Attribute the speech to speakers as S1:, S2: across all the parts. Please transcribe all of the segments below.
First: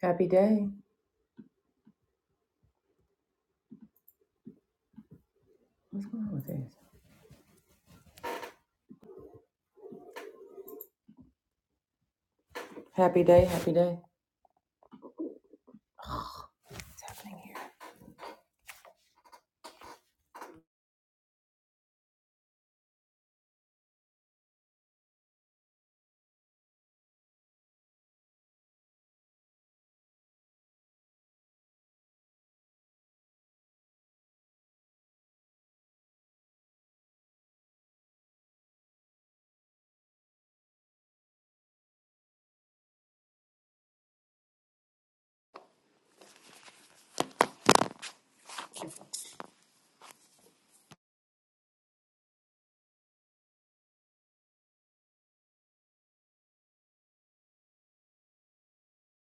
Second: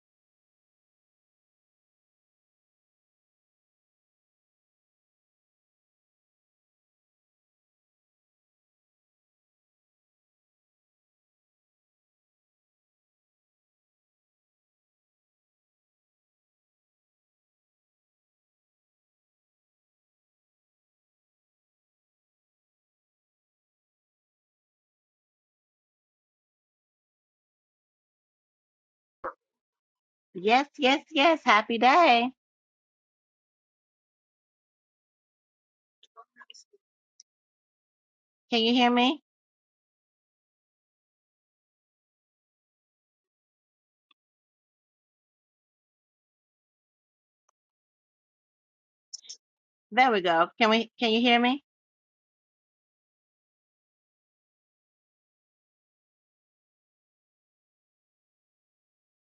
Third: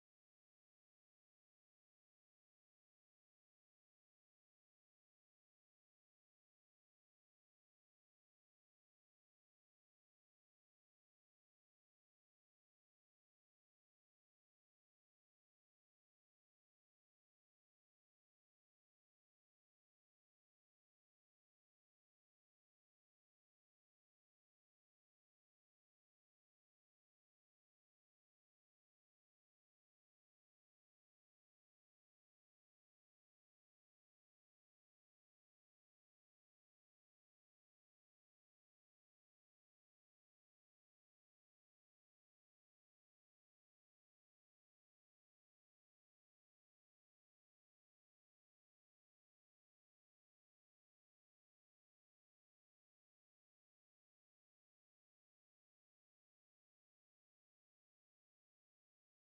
S1: Happy day. What's going on with this? Happy day, happy day.
S2: Yes, yes, yes. Happy day. Can you hear me? There we go. Can we can you hear me?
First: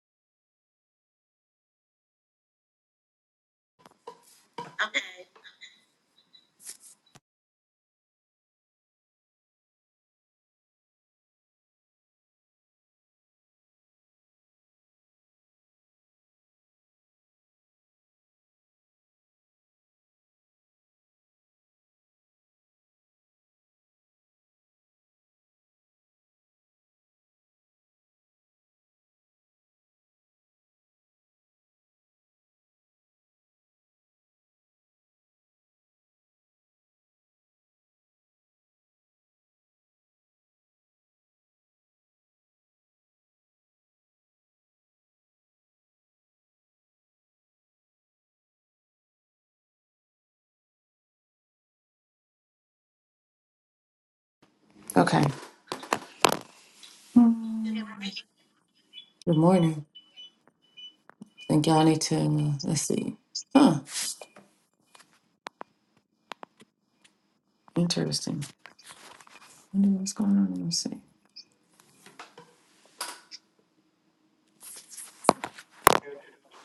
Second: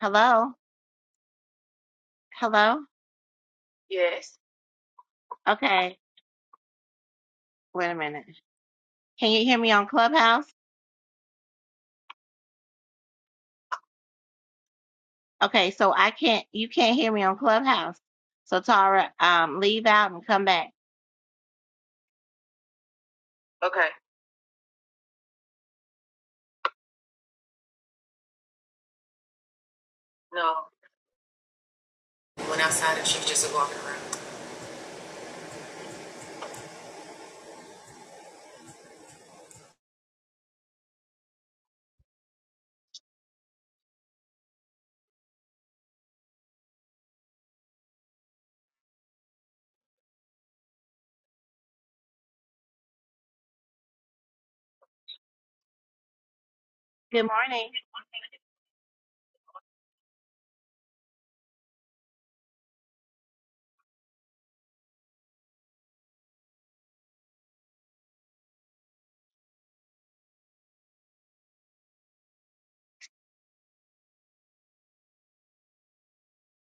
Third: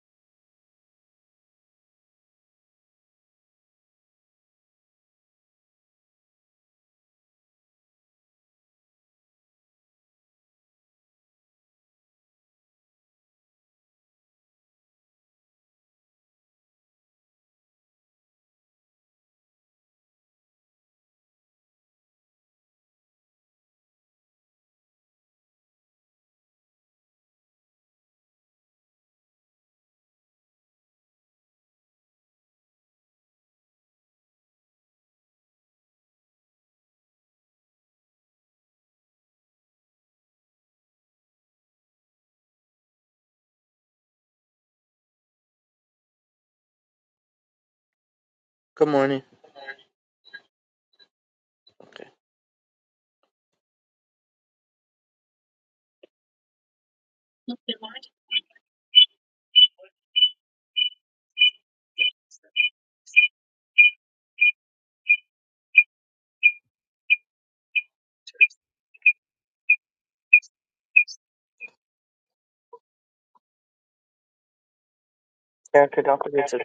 S2: Hello? Hello? Yes. Okay. Wait a minute. Can you hear me on Clubhouse? Okay, so I can't you can't hear me on Clubhouse. So Tara, um leave out and come back. Okay. No. Went outside and she was just walking around.
S3: Good morning. Okay.
S2: Good morning.
S1: Good morning. Think y'all need to uh, let's see. Huh. Interesting. Wonder what's going on. Let me see.
S3: Erica, don't forget to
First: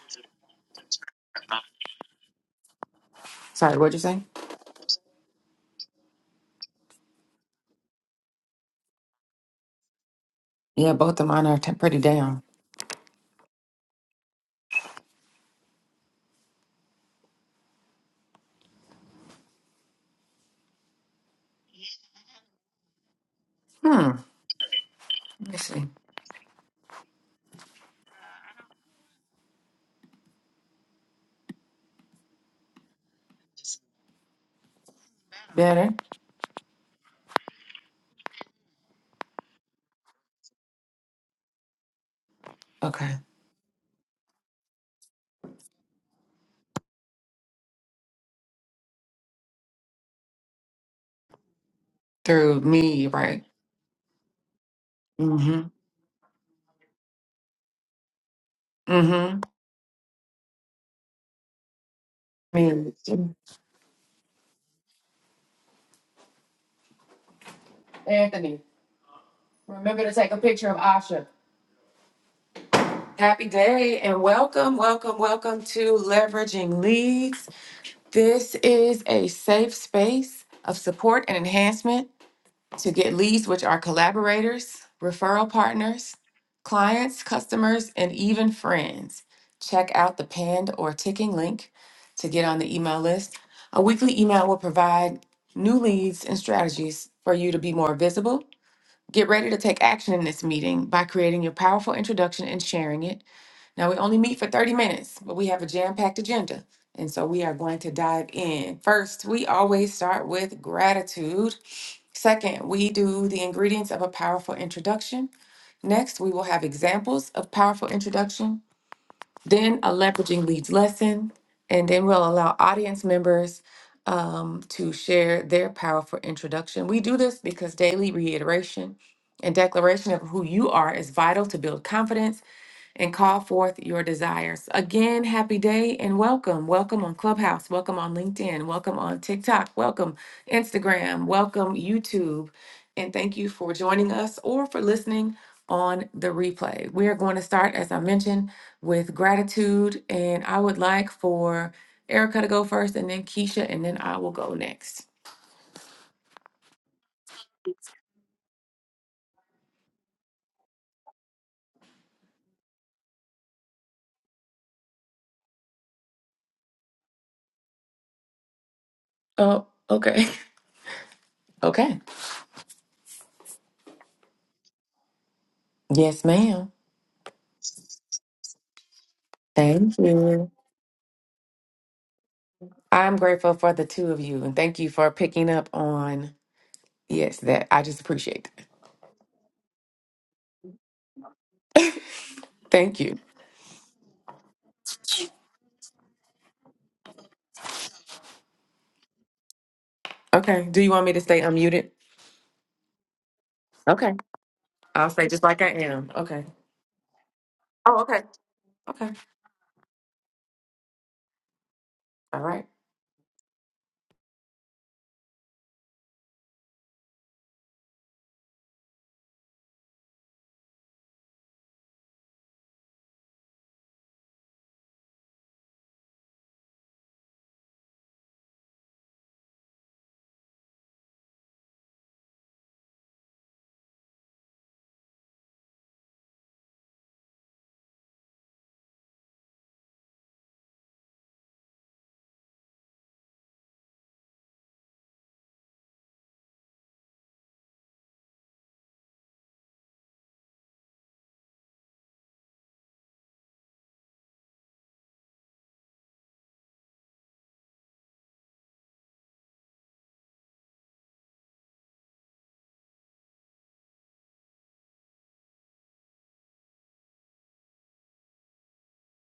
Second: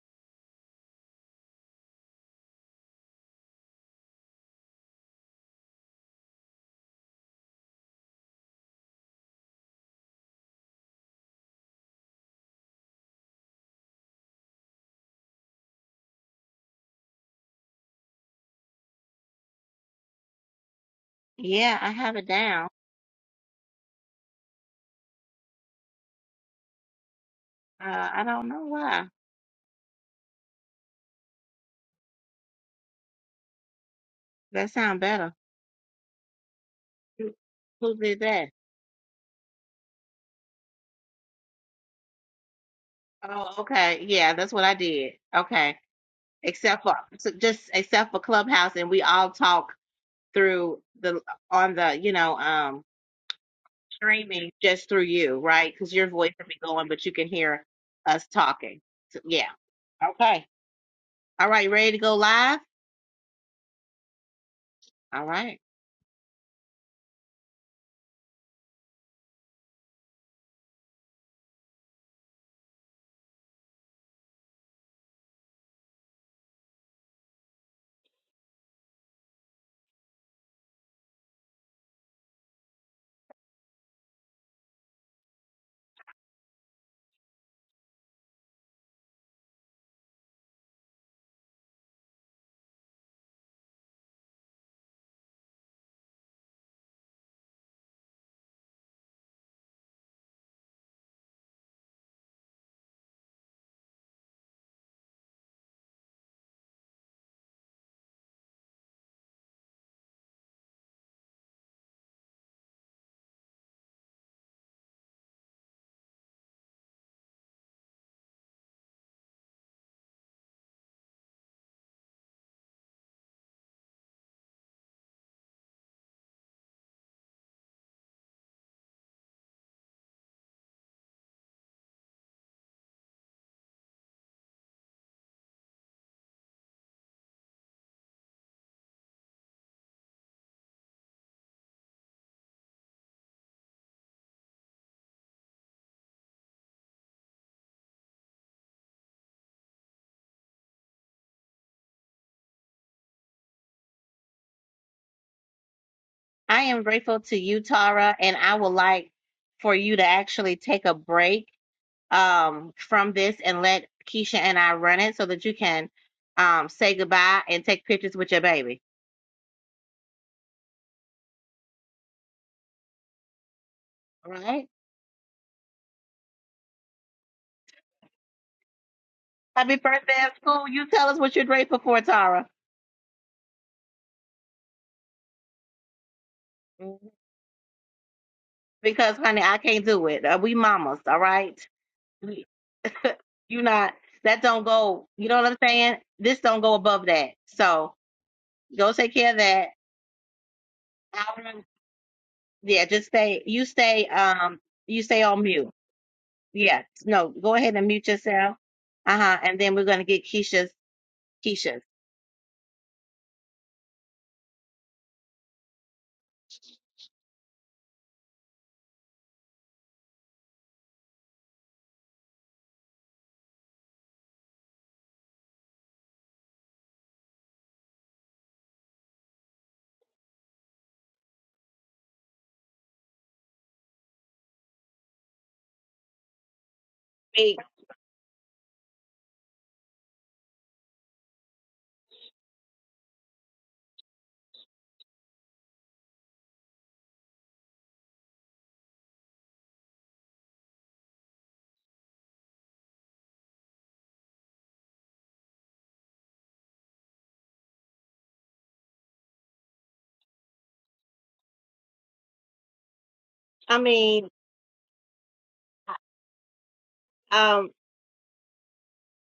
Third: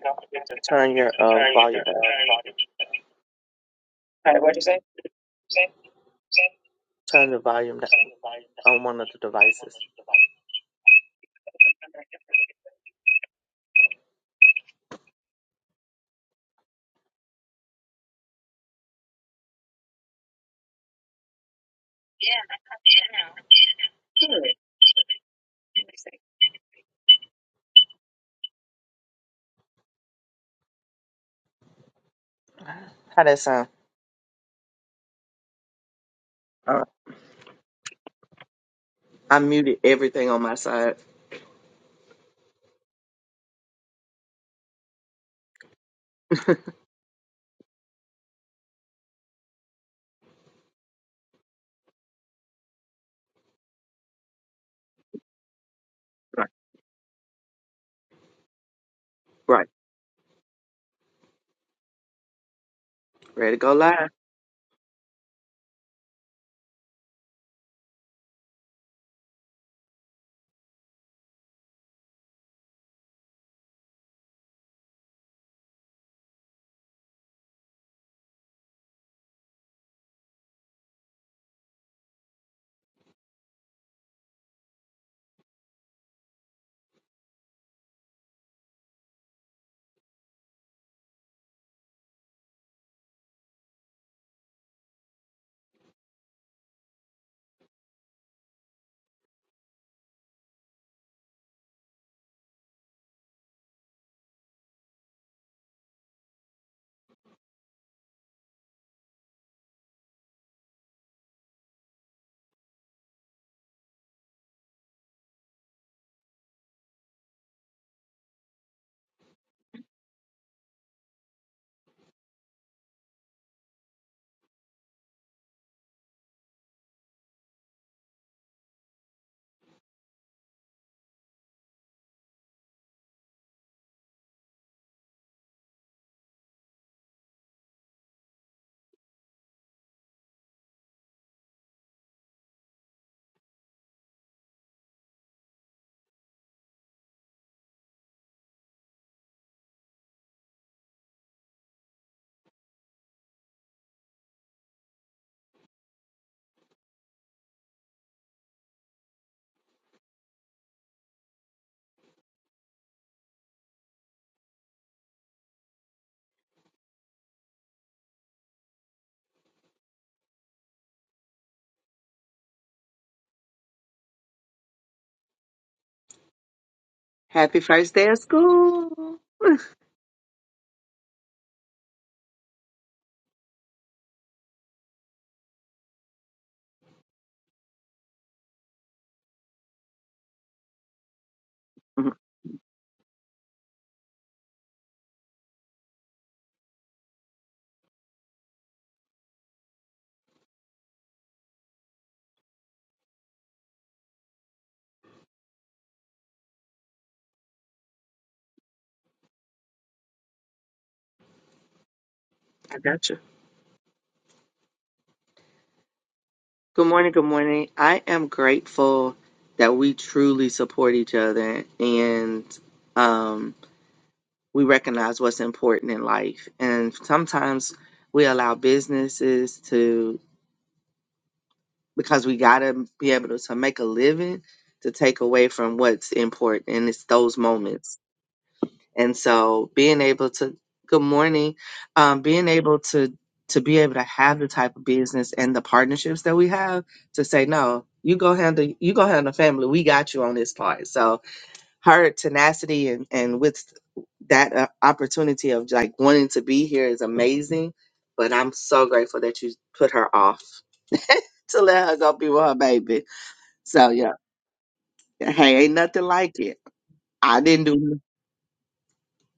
S3: turn your uh, volume down.
S1: Sorry, what'd you say?
S3: Turn the volume down on one of the devices.
S1: Yeah, both of mine are t- pretty down.
S2: Yeah, I have it down.
S1: Hmm. Let me see.
S2: Uh I don't know why.
S3: How that sound?
S2: That sound better.
S1: Better.
S3: All right.
S2: Who who did that?
S3: I muted everything on my side.
S1: Okay.
S2: Oh, okay. Yeah, that's what I did. Okay. except for so just except for Clubhouse, and we all talk through the on the you know
S1: Through
S2: um
S1: me, right?
S2: streaming just through you,
S1: Mm-hmm.
S2: right? Because your voice will
S3: Right.
S2: be going, but you can hear us talking. So,
S1: Mm-hmm.
S2: yeah.
S3: Right.
S2: Okay. All right. Ready to go live?
S3: Ready to go live.
S2: All right.
S1: Happy day and welcome, welcome, welcome to Leveraging Leads. This is a safe space of support and enhancement to get leads, which are collaborators, referral partners, clients, customers, and even friends. Check out the pinned or ticking link to get on the email list. A weekly email will provide new leads and strategies for you to be more visible. Get ready to take action in this meeting by creating your powerful introduction and sharing it. Now, we only meet for 30 minutes, but we have a jam packed agenda. And so we are going to dive in. First, we always start with gratitude. Second, we do the ingredients of a powerful introduction. Next, we will have examples of powerful introduction, then a leveraging leads lesson, and then we'll allow audience members um, to share their powerful introduction. We do this because daily reiteration and declaration of who you are is vital to build confidence and call forth your desires. Again, happy day and welcome. Welcome on Clubhouse, welcome on LinkedIn, welcome on TikTok, welcome Instagram, welcome YouTube. And thank you for joining us or for listening on the replay. We are going to start, as I mentioned, with gratitude. And I would like for Erica to go first and then Keisha, and then I will go next.
S2: I am grateful to you, Tara, and I would like for you to actually take a break um from this and let Keisha and I run it so that you can um say goodbye and take pictures with your baby.
S1: Oh, okay. Okay.
S2: All right.
S1: Yes, ma'am.
S3: Happy first day of school.
S2: Happy
S1: Thank
S2: birthday at
S1: you.
S2: school. You tell us what you're grateful for, Tara.
S1: I'm grateful for the two of you and thank you for picking up on.
S2: Mhm.
S1: Yes, that I just appreciate that.
S2: Because, honey, I can't do it. Uh, we mamas, all right?
S3: Mhm.
S2: We-
S1: Thank you.
S2: you not, that don't go, you know what I'm saying? This don't go above that. So go take care of that.
S1: Okay. Do you want me to stay
S2: Um,
S1: unmuted?
S2: yeah, just stay, you stay,
S1: Okay.
S2: um, you
S1: I'll
S2: stay
S1: stay
S2: on
S1: just like I
S2: mute.
S1: am. Okay.
S2: Yeah, no, go ahead and
S1: Oh,
S2: mute
S1: okay.
S2: yourself.
S1: Okay.
S2: Uh-huh. And then we're going to get Keisha's, Keisha's.
S1: All right.
S3: I got you. Good morning. Good morning. I am grateful that we truly support each other and um, we recognize what's important in life. And sometimes we allow businesses because we gotta be able to make a living to take away from what's important and it's those
S2: Hey,
S3: moments and so being able to good morning um being able to to be able to have the type of business and the partnerships that we have to say no you go handle you go handle family we got you on this part so her tenacity and and with that uh, opportunity of like wanting to be here is amazing but i'm so grateful that you put her off to let her go be with her baby
S2: I
S3: so yeah,
S2: mean,
S3: hey, ain't nothing like it. I didn't
S2: um,
S3: do.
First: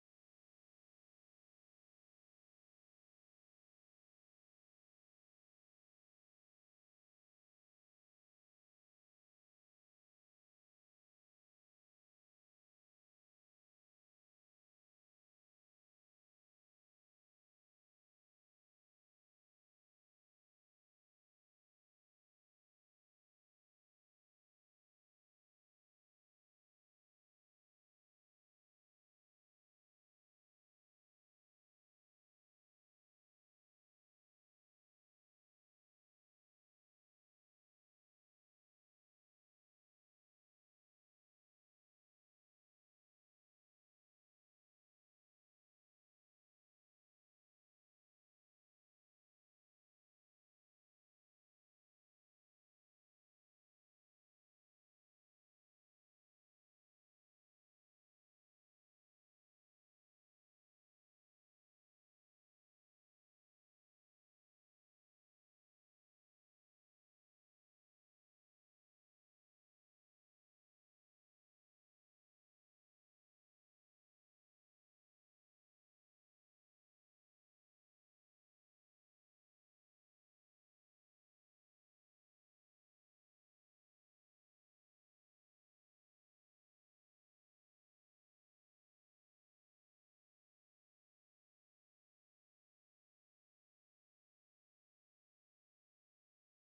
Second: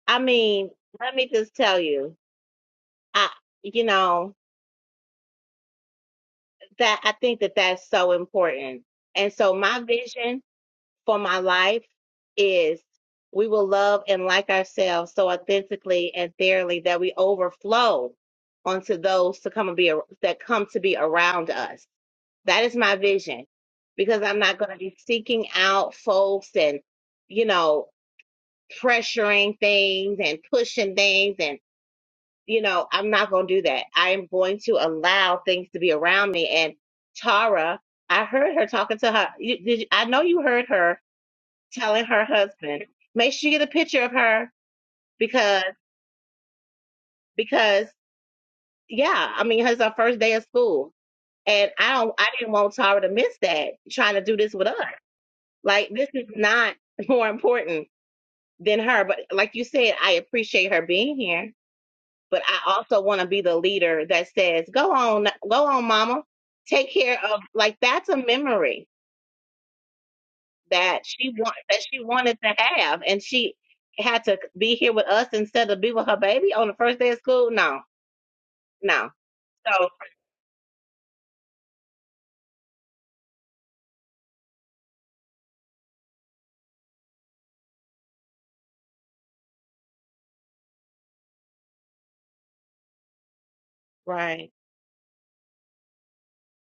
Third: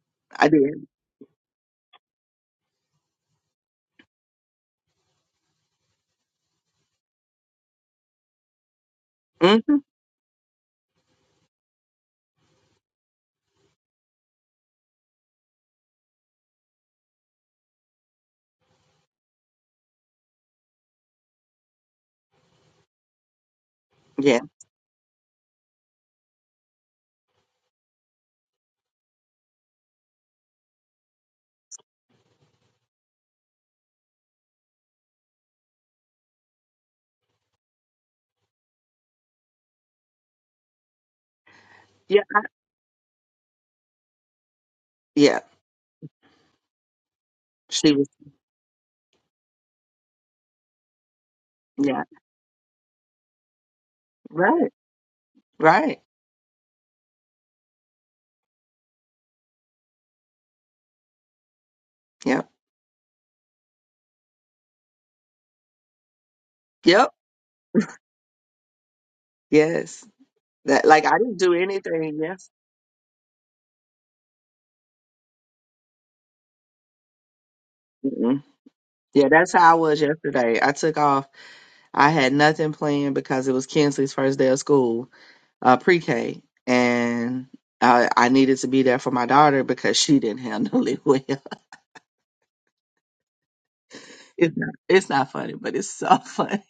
S2: I
S3: I
S2: mean,
S3: did.
S2: let me just tell you, I, you know, that I think that that's so important. And so
S3: Mm-hmm.
S2: my vision for my life is we will love and like ourselves so authentically and thoroughly that we overflow onto those to come and be ar- that come to be around us. That is my vision because I'm
S3: Yeah,
S2: not going to be seeking out folks and you know pressuring things and pushing things and you know, I'm not going to do that. I am going to allow things to be around me. And Tara, I heard her talking to her. You, did you, I know you heard her telling
S3: yeah,
S2: her husband, make sure you get a picture of her
S3: yeah.
S2: because, because,
S3: She was.
S2: yeah, I mean, it's our first day of school. And I
S3: Yeah,
S2: don't, I didn't want Tara to miss that trying to do this with
S3: right,
S2: us. Like,
S3: right.
S2: this is not more important than her. But like you said, I appreciate her being here but
S3: Yep,
S2: I also want to be the leader that says, "Go on, go on, mama. Take
S3: yep.
S2: care of like that's a memory
S3: Yes, that
S2: that
S3: like I
S2: she
S3: didn't do
S2: want that she
S3: anything.
S2: wanted
S3: Yes.
S2: to have, and she had to be here with us instead of be with her baby on the first day of school. No,
S3: Mm-mm.
S2: no.
S3: Yeah, that's how I
S2: So
S3: was yesterday. I took off. I had nothing planned because it was Kinsley's first day of school, uh, pre-K, and I, I needed to be there for my daughter because she didn't handle it well.
S2: right,
S3: It's not, it's not funny, but it's so funny.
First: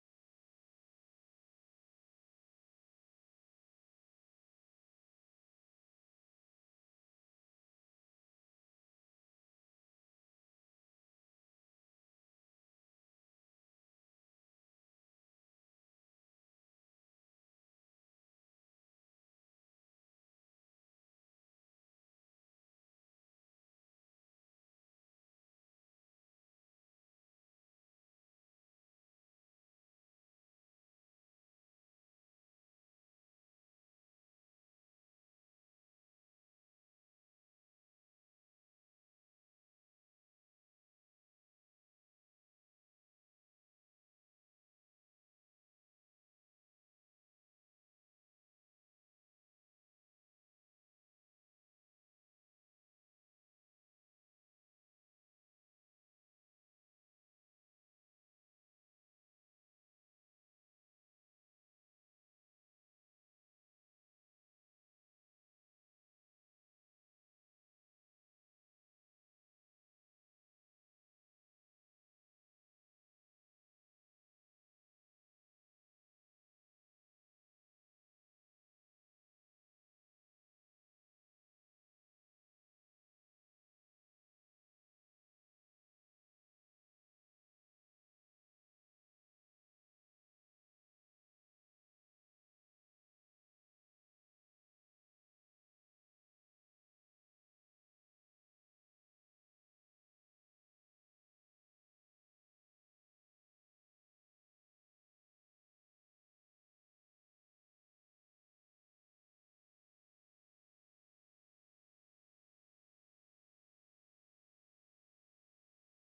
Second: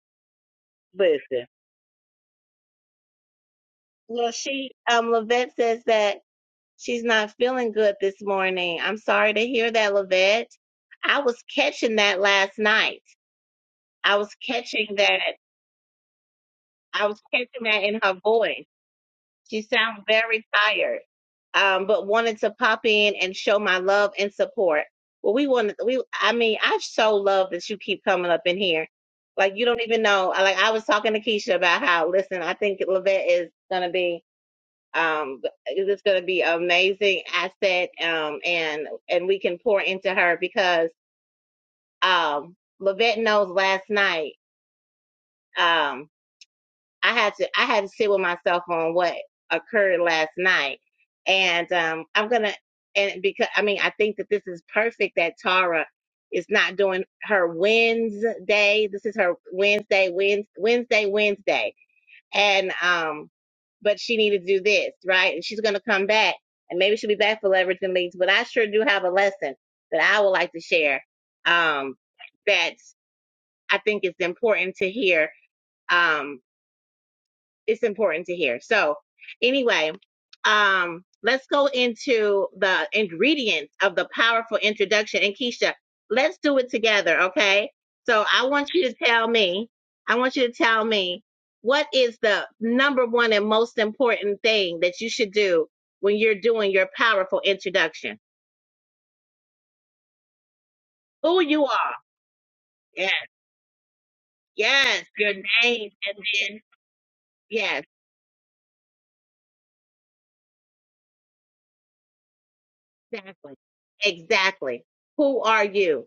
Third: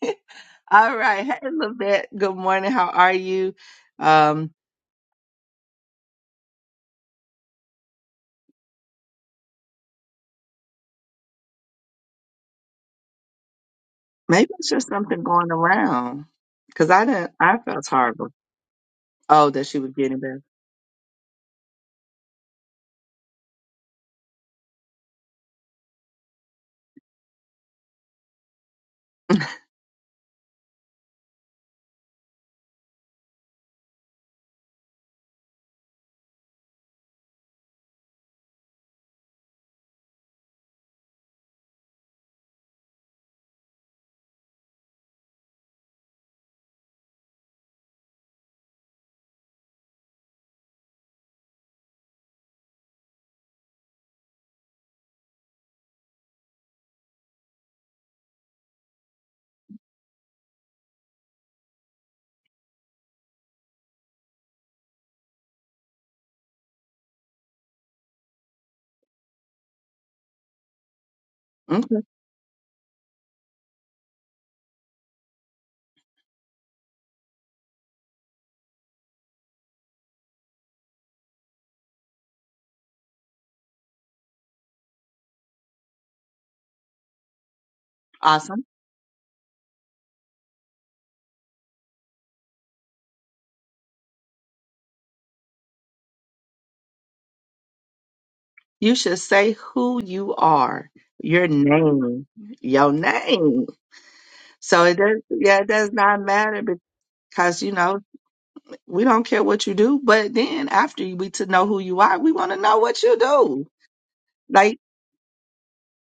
S3: All right. Hey,
S2: listen.
S3: Levette. Good morning. How are you?
S2: Well,
S3: Um,
S2: she um Lavette says that she's not feeling good this morning. I'm sorry to hear that, Lavette. I was catching that last night. I was
S3: maybe it's just
S2: catching that.
S3: something going around because I
S2: I was
S3: didn't, I
S2: catching that
S3: felt
S2: in her
S3: horrible.
S2: voice
S3: Oh,
S2: She
S3: that she was
S2: sounds
S3: getting better.
S2: very tired, um, but wanted to pop in and show my love and support. Well, we wanted we. I mean, I so love that you keep coming up in here. Like you don't even know. I- Like I was talking to Keisha about how. Listen, I think Lavette is gonna be. Um, it's gonna be an amazing asset. Um, and and we can pour into her because um, Lavette knows last night. Um, I had to I had to sit with myself on what occurred last night, and um, I'm gonna and because I mean I think that this is perfect that Tara is not doing her Wednesday. This is her Wednesday, Wednesday, Wednesday, Wednesday, and um, but she needed to do this right, and she's gonna come back, and maybe she'll be back for leverage and leads. But I sure do have a lesson that I would like to share. Um,
S3: Okay.
S2: that I think is important to hear. Um, it's important to hear. So anyway, um, let's go into the ingredients of the powerful introduction. And Keisha, let's do it together, okay? So I
S3: Awesome.
S2: want you to tell me, I want you to tell me what is the number one and most important thing that you should do when you're doing your powerful introduction?
S3: You should say who you are,
S2: Who
S3: your
S2: you are.
S3: name, your
S2: Yes.
S3: name. So it
S2: Yes.
S3: does,
S2: Your
S3: yeah, it
S2: name.
S3: does
S2: And
S3: not
S2: then
S3: matter because, you
S2: yes,
S3: know, we don't care what you do. But then after we to know who you are, we want to know what you
S2: exactly.
S3: do. Like,
S2: Exactly. Who are you?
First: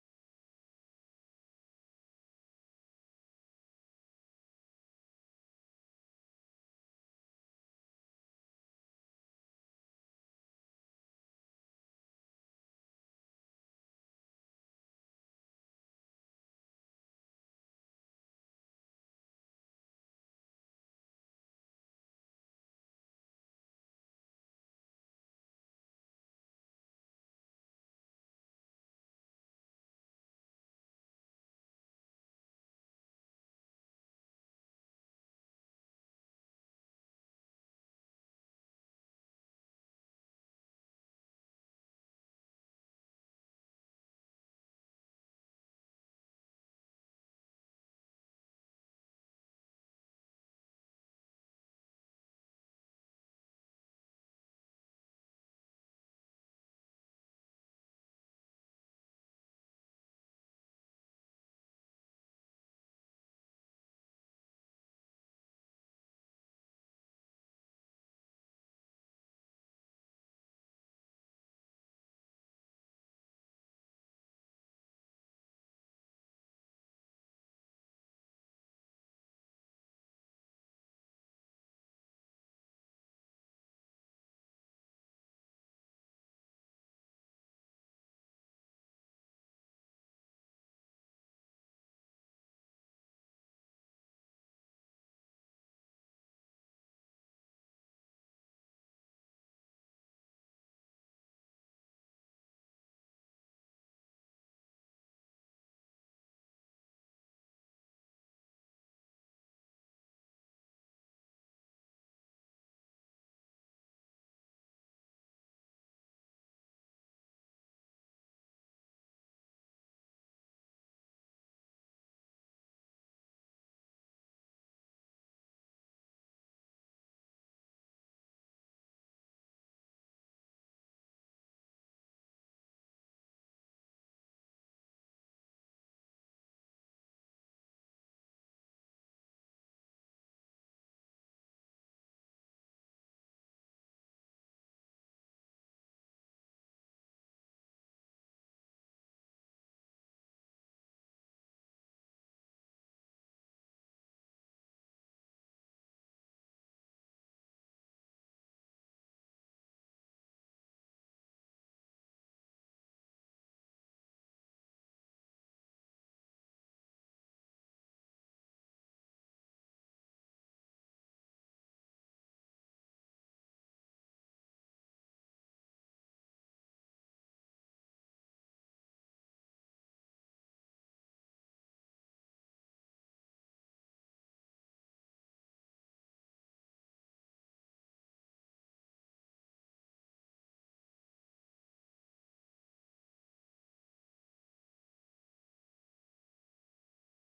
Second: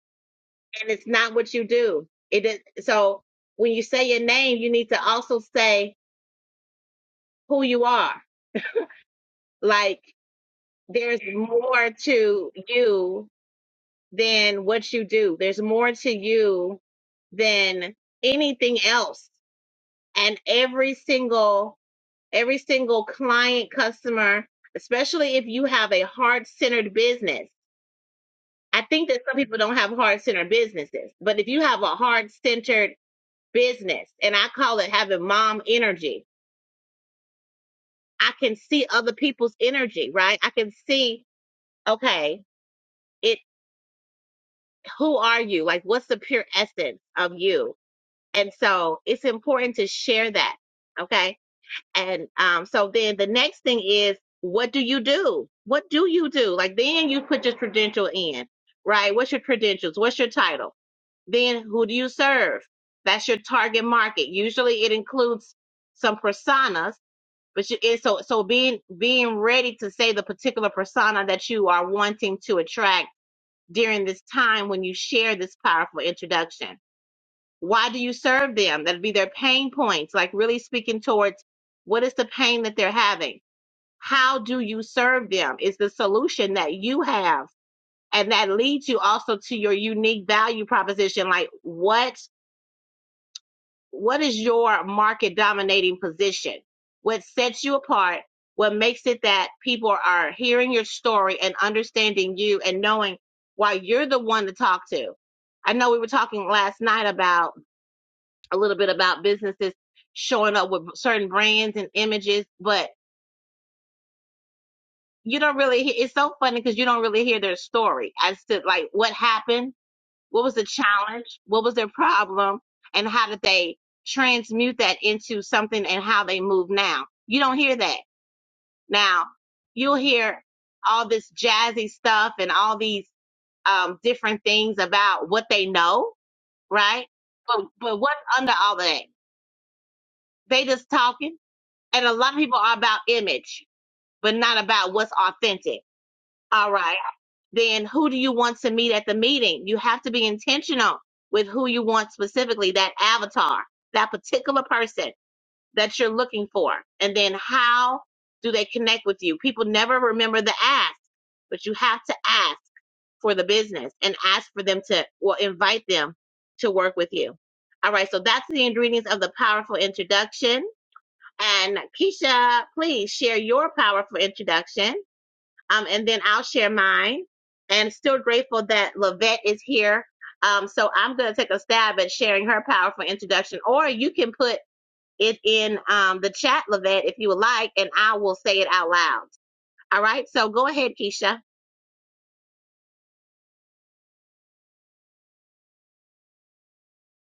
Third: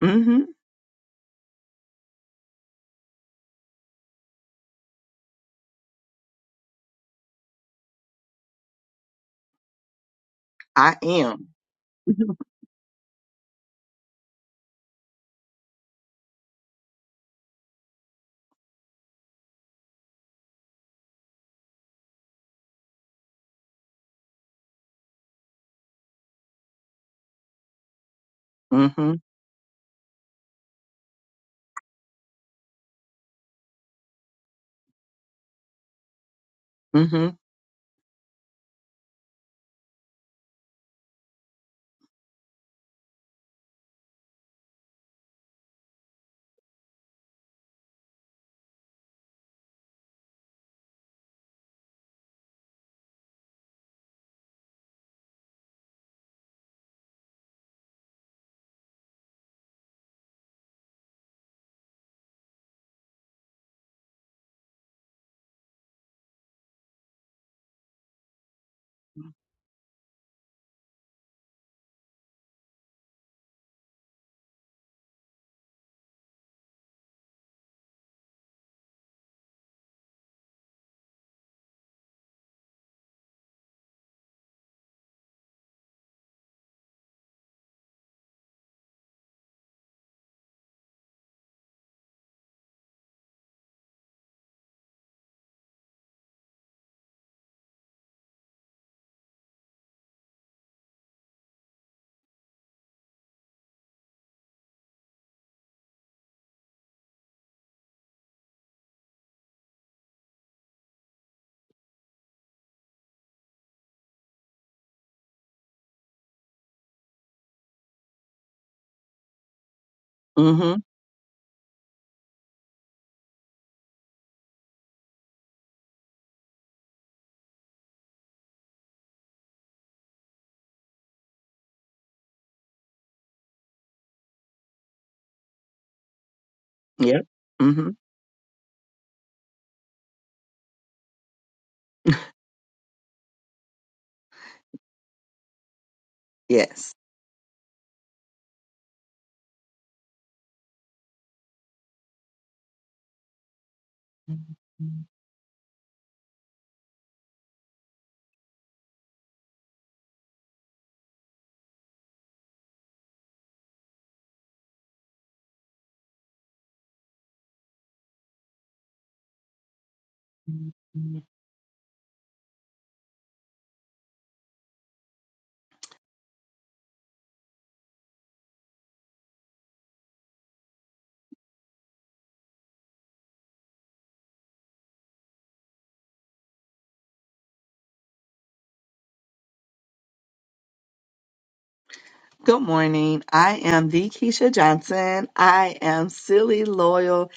S3: mm-hmm.
S2: and it's not what you do. It is so when you say your name, you need to also say who you are. Like
S3: I
S2: there's
S3: am.
S2: more to you than what you do. There's more to you than anything else. And every single every single client customer, especially if you have a heart-centered business. I think
S3: Mm-hmm.
S2: that some people don't have heart-centered businesses, but if you have a heart-centered business and I call it having mom energy.
S3: Mm-hmm.
S2: I can see other people's energy, right? I can see, okay, it who are you? Like what's the pure essence of you? And so it's important to share that. Okay. And um so then the next thing is what do you do? What do you do? Like then you put your credential in, right? What's your credentials? What's your title? Then who do you serve? That's your target market. Usually it includes some personas but you it's so so being being ready to say the particular persona that you are wanting to attract during this time when you share this powerful introduction why do you serve them that'd be their pain points like really speaking towards what is the pain that they're having how do you serve them is the solution that you have and that leads you also to your unique value proposition like what what is your market dominating position? What sets you apart? What makes it that people are hearing your story and understanding you and knowing why you're the one to talk to? I know we were talking last night about a little bit about businesses showing up with certain brands and images, but you don't really hear, it's so funny because you don't really hear their story as to like what happened What was the
S3: Mm-hmm.
S2: challenge? What was their problem? And how did they transmute that into something and how they move now? You don't hear that. Now, you'll hear all this jazzy stuff and all these um, different things about what they know, right?
S3: Yep.
S2: But,
S3: Mm-hmm.
S2: but what's under all of that? They just talking. And a lot of people are about image, but not about what's authentic. All right.
S3: Yes.
S2: then who do you want to meet at the meeting? You have to be intentional with who you want specifically, that avatar, that particular person that you're looking for. And then how do they connect with you? People never remember the ask, but you have to ask for the business and ask for them to, or invite them to work with you. All right, so that's the ingredients of the powerful introduction. And Keisha, please share your powerful introduction. Um, and then I'll share mine. And still grateful that Lavette is here. Um, so I'm going to take a stab at sharing her powerful introduction, or you can put it in um, the chat, Lavette, if you would like, and I will say it out loud. All right. So go ahead, Keisha.
S3: Good morning. I am the Keisha Johnson. I am silly, loyal,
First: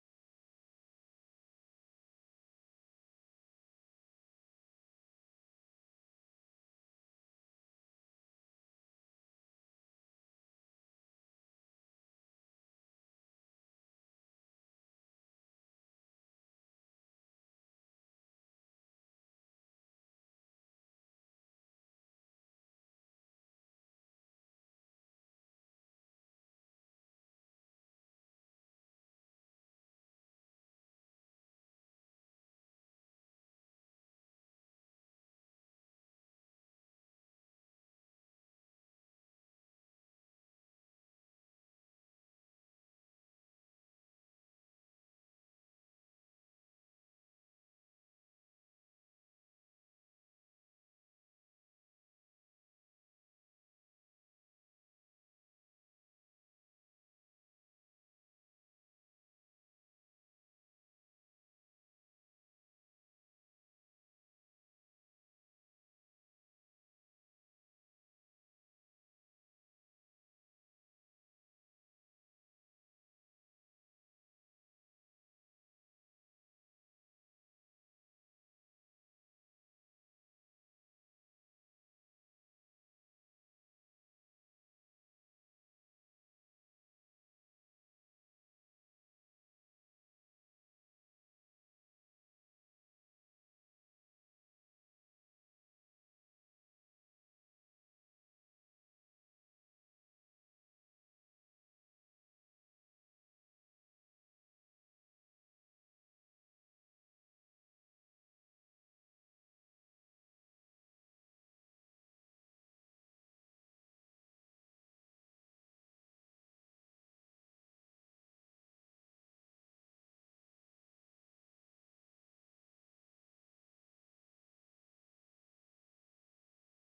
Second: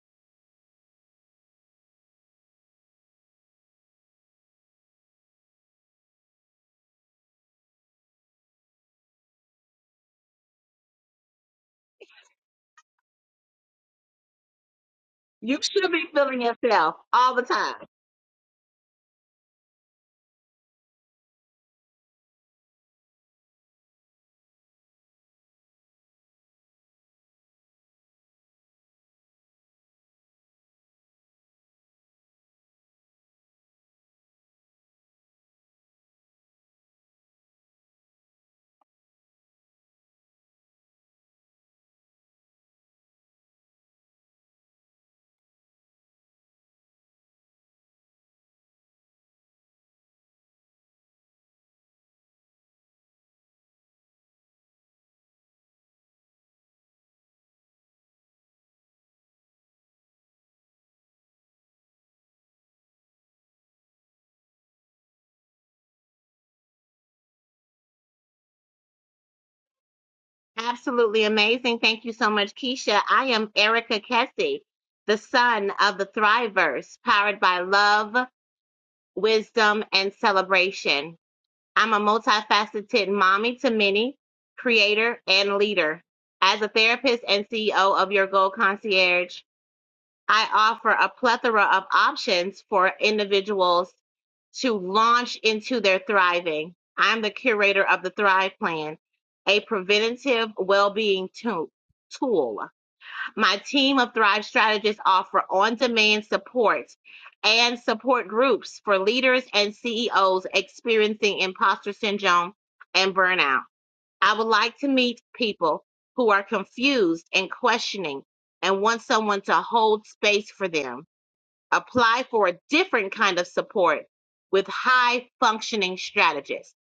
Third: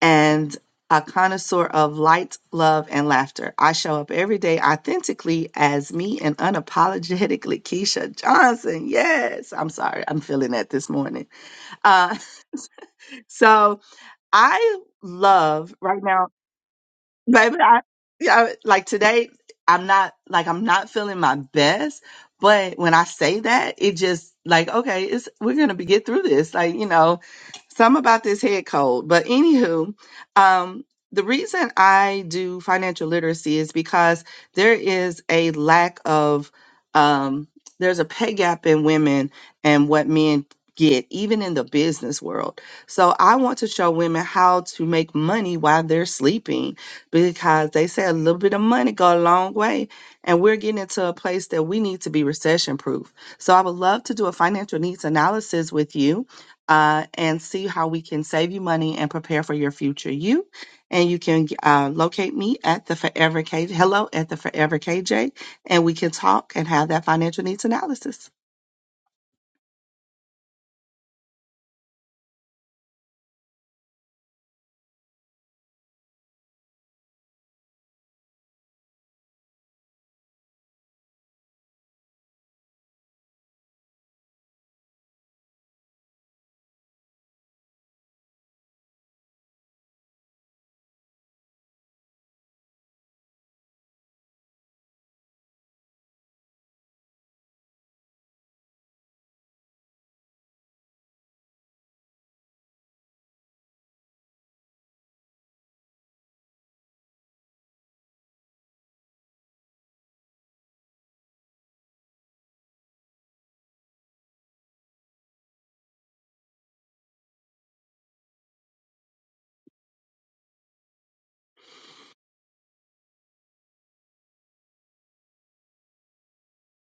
S3: and a connoisseur of light, love, and laughter. I show up every day authentically as me and unapologetically Keisha Johnson. Yes. I'm sorry. I'm feeling that this morning. Uh, so I
S2: You
S3: love
S2: should
S3: right
S2: be
S3: now.
S2: feeling yourself all the
S3: Baby,
S2: time.
S3: I, yeah, like today, I'm not like I'm not feeling my best, but when I say that, it just like okay, it's we're gonna be get through this. Like you know, some about this head cold, but anywho, um, the reason I do financial literacy is because there is a lack of um, there's a pay gap in women and what men get, even in the business world. So I want to show women how to make money while they're sleeping because they say a little bit of money go a long way and we're getting into a place that we need to be recession proof. So I would love to do a financial needs analysis with you uh, and see how we can save you money and prepare for your future you. And you can uh, locate me at the Forever KJ, hello at the Forever KJ and we can talk and have that financial needs analysis.
S2: Absolutely amazing. Thank you so much, Keisha. I am Erica Kessie, the son of the Thriverse, powered by love, wisdom, and celebration. I'm a multifaceted mommy to many, creator, and leader. As a therapist and CEO of Your Goal Concierge, I offer a plethora of options for individuals to launch into their thriving. I'm the curator of the Thrive Plan, a preventative well being tool. My team of Thrive Strategists offer on demand support and support groups for leaders and CEOs experiencing imposter syndrome and burnout. I would like to meet people who are confused and questioning and want someone to hold space for them. Apply for a different kind of support with high functioning strategists.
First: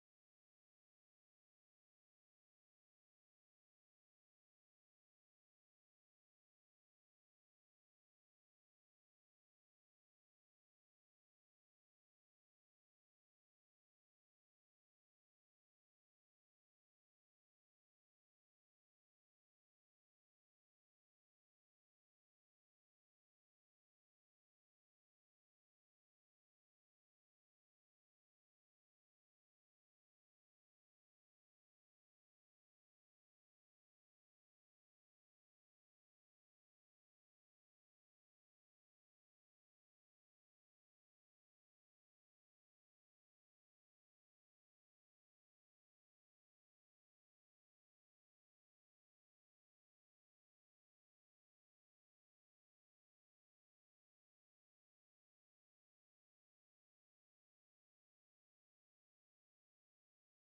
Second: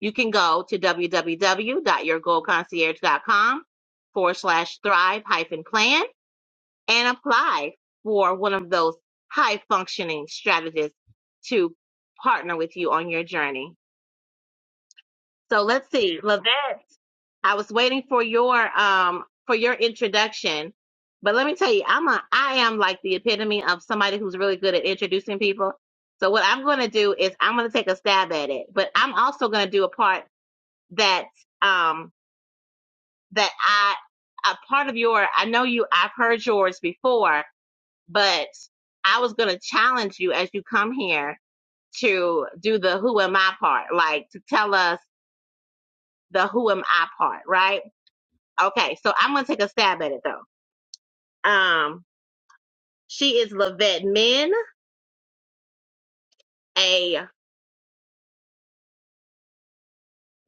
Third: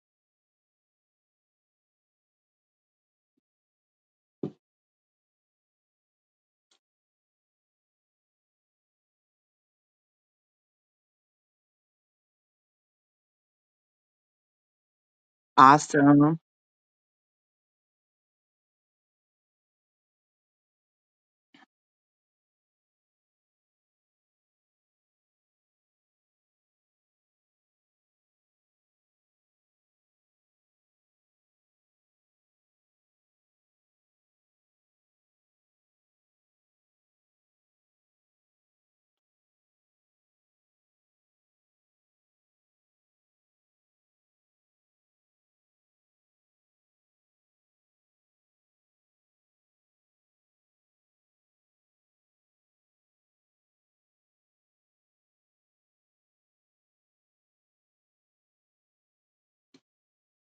S2: You can go to www.yourgoalconcierge.com forward slash thrive hyphen plan and apply for one of those high functioning strategists to partner with you on your journey. So let's see,
S3: Awesome.
S2: Lavette, I was waiting for your um for your introduction, but let me tell you, I'm a I am like the epitome of somebody who's really good at introducing people. So what I'm going to do is I'm going to take a stab at it, but I'm also going to do a part that um that I a part of your I know you I've heard yours before, but I was going to challenge you as you come here to do the who am I part, like to tell us the who am I part, right? Okay, so I'm going to take a stab at it though. Um, she is Lavette Min, a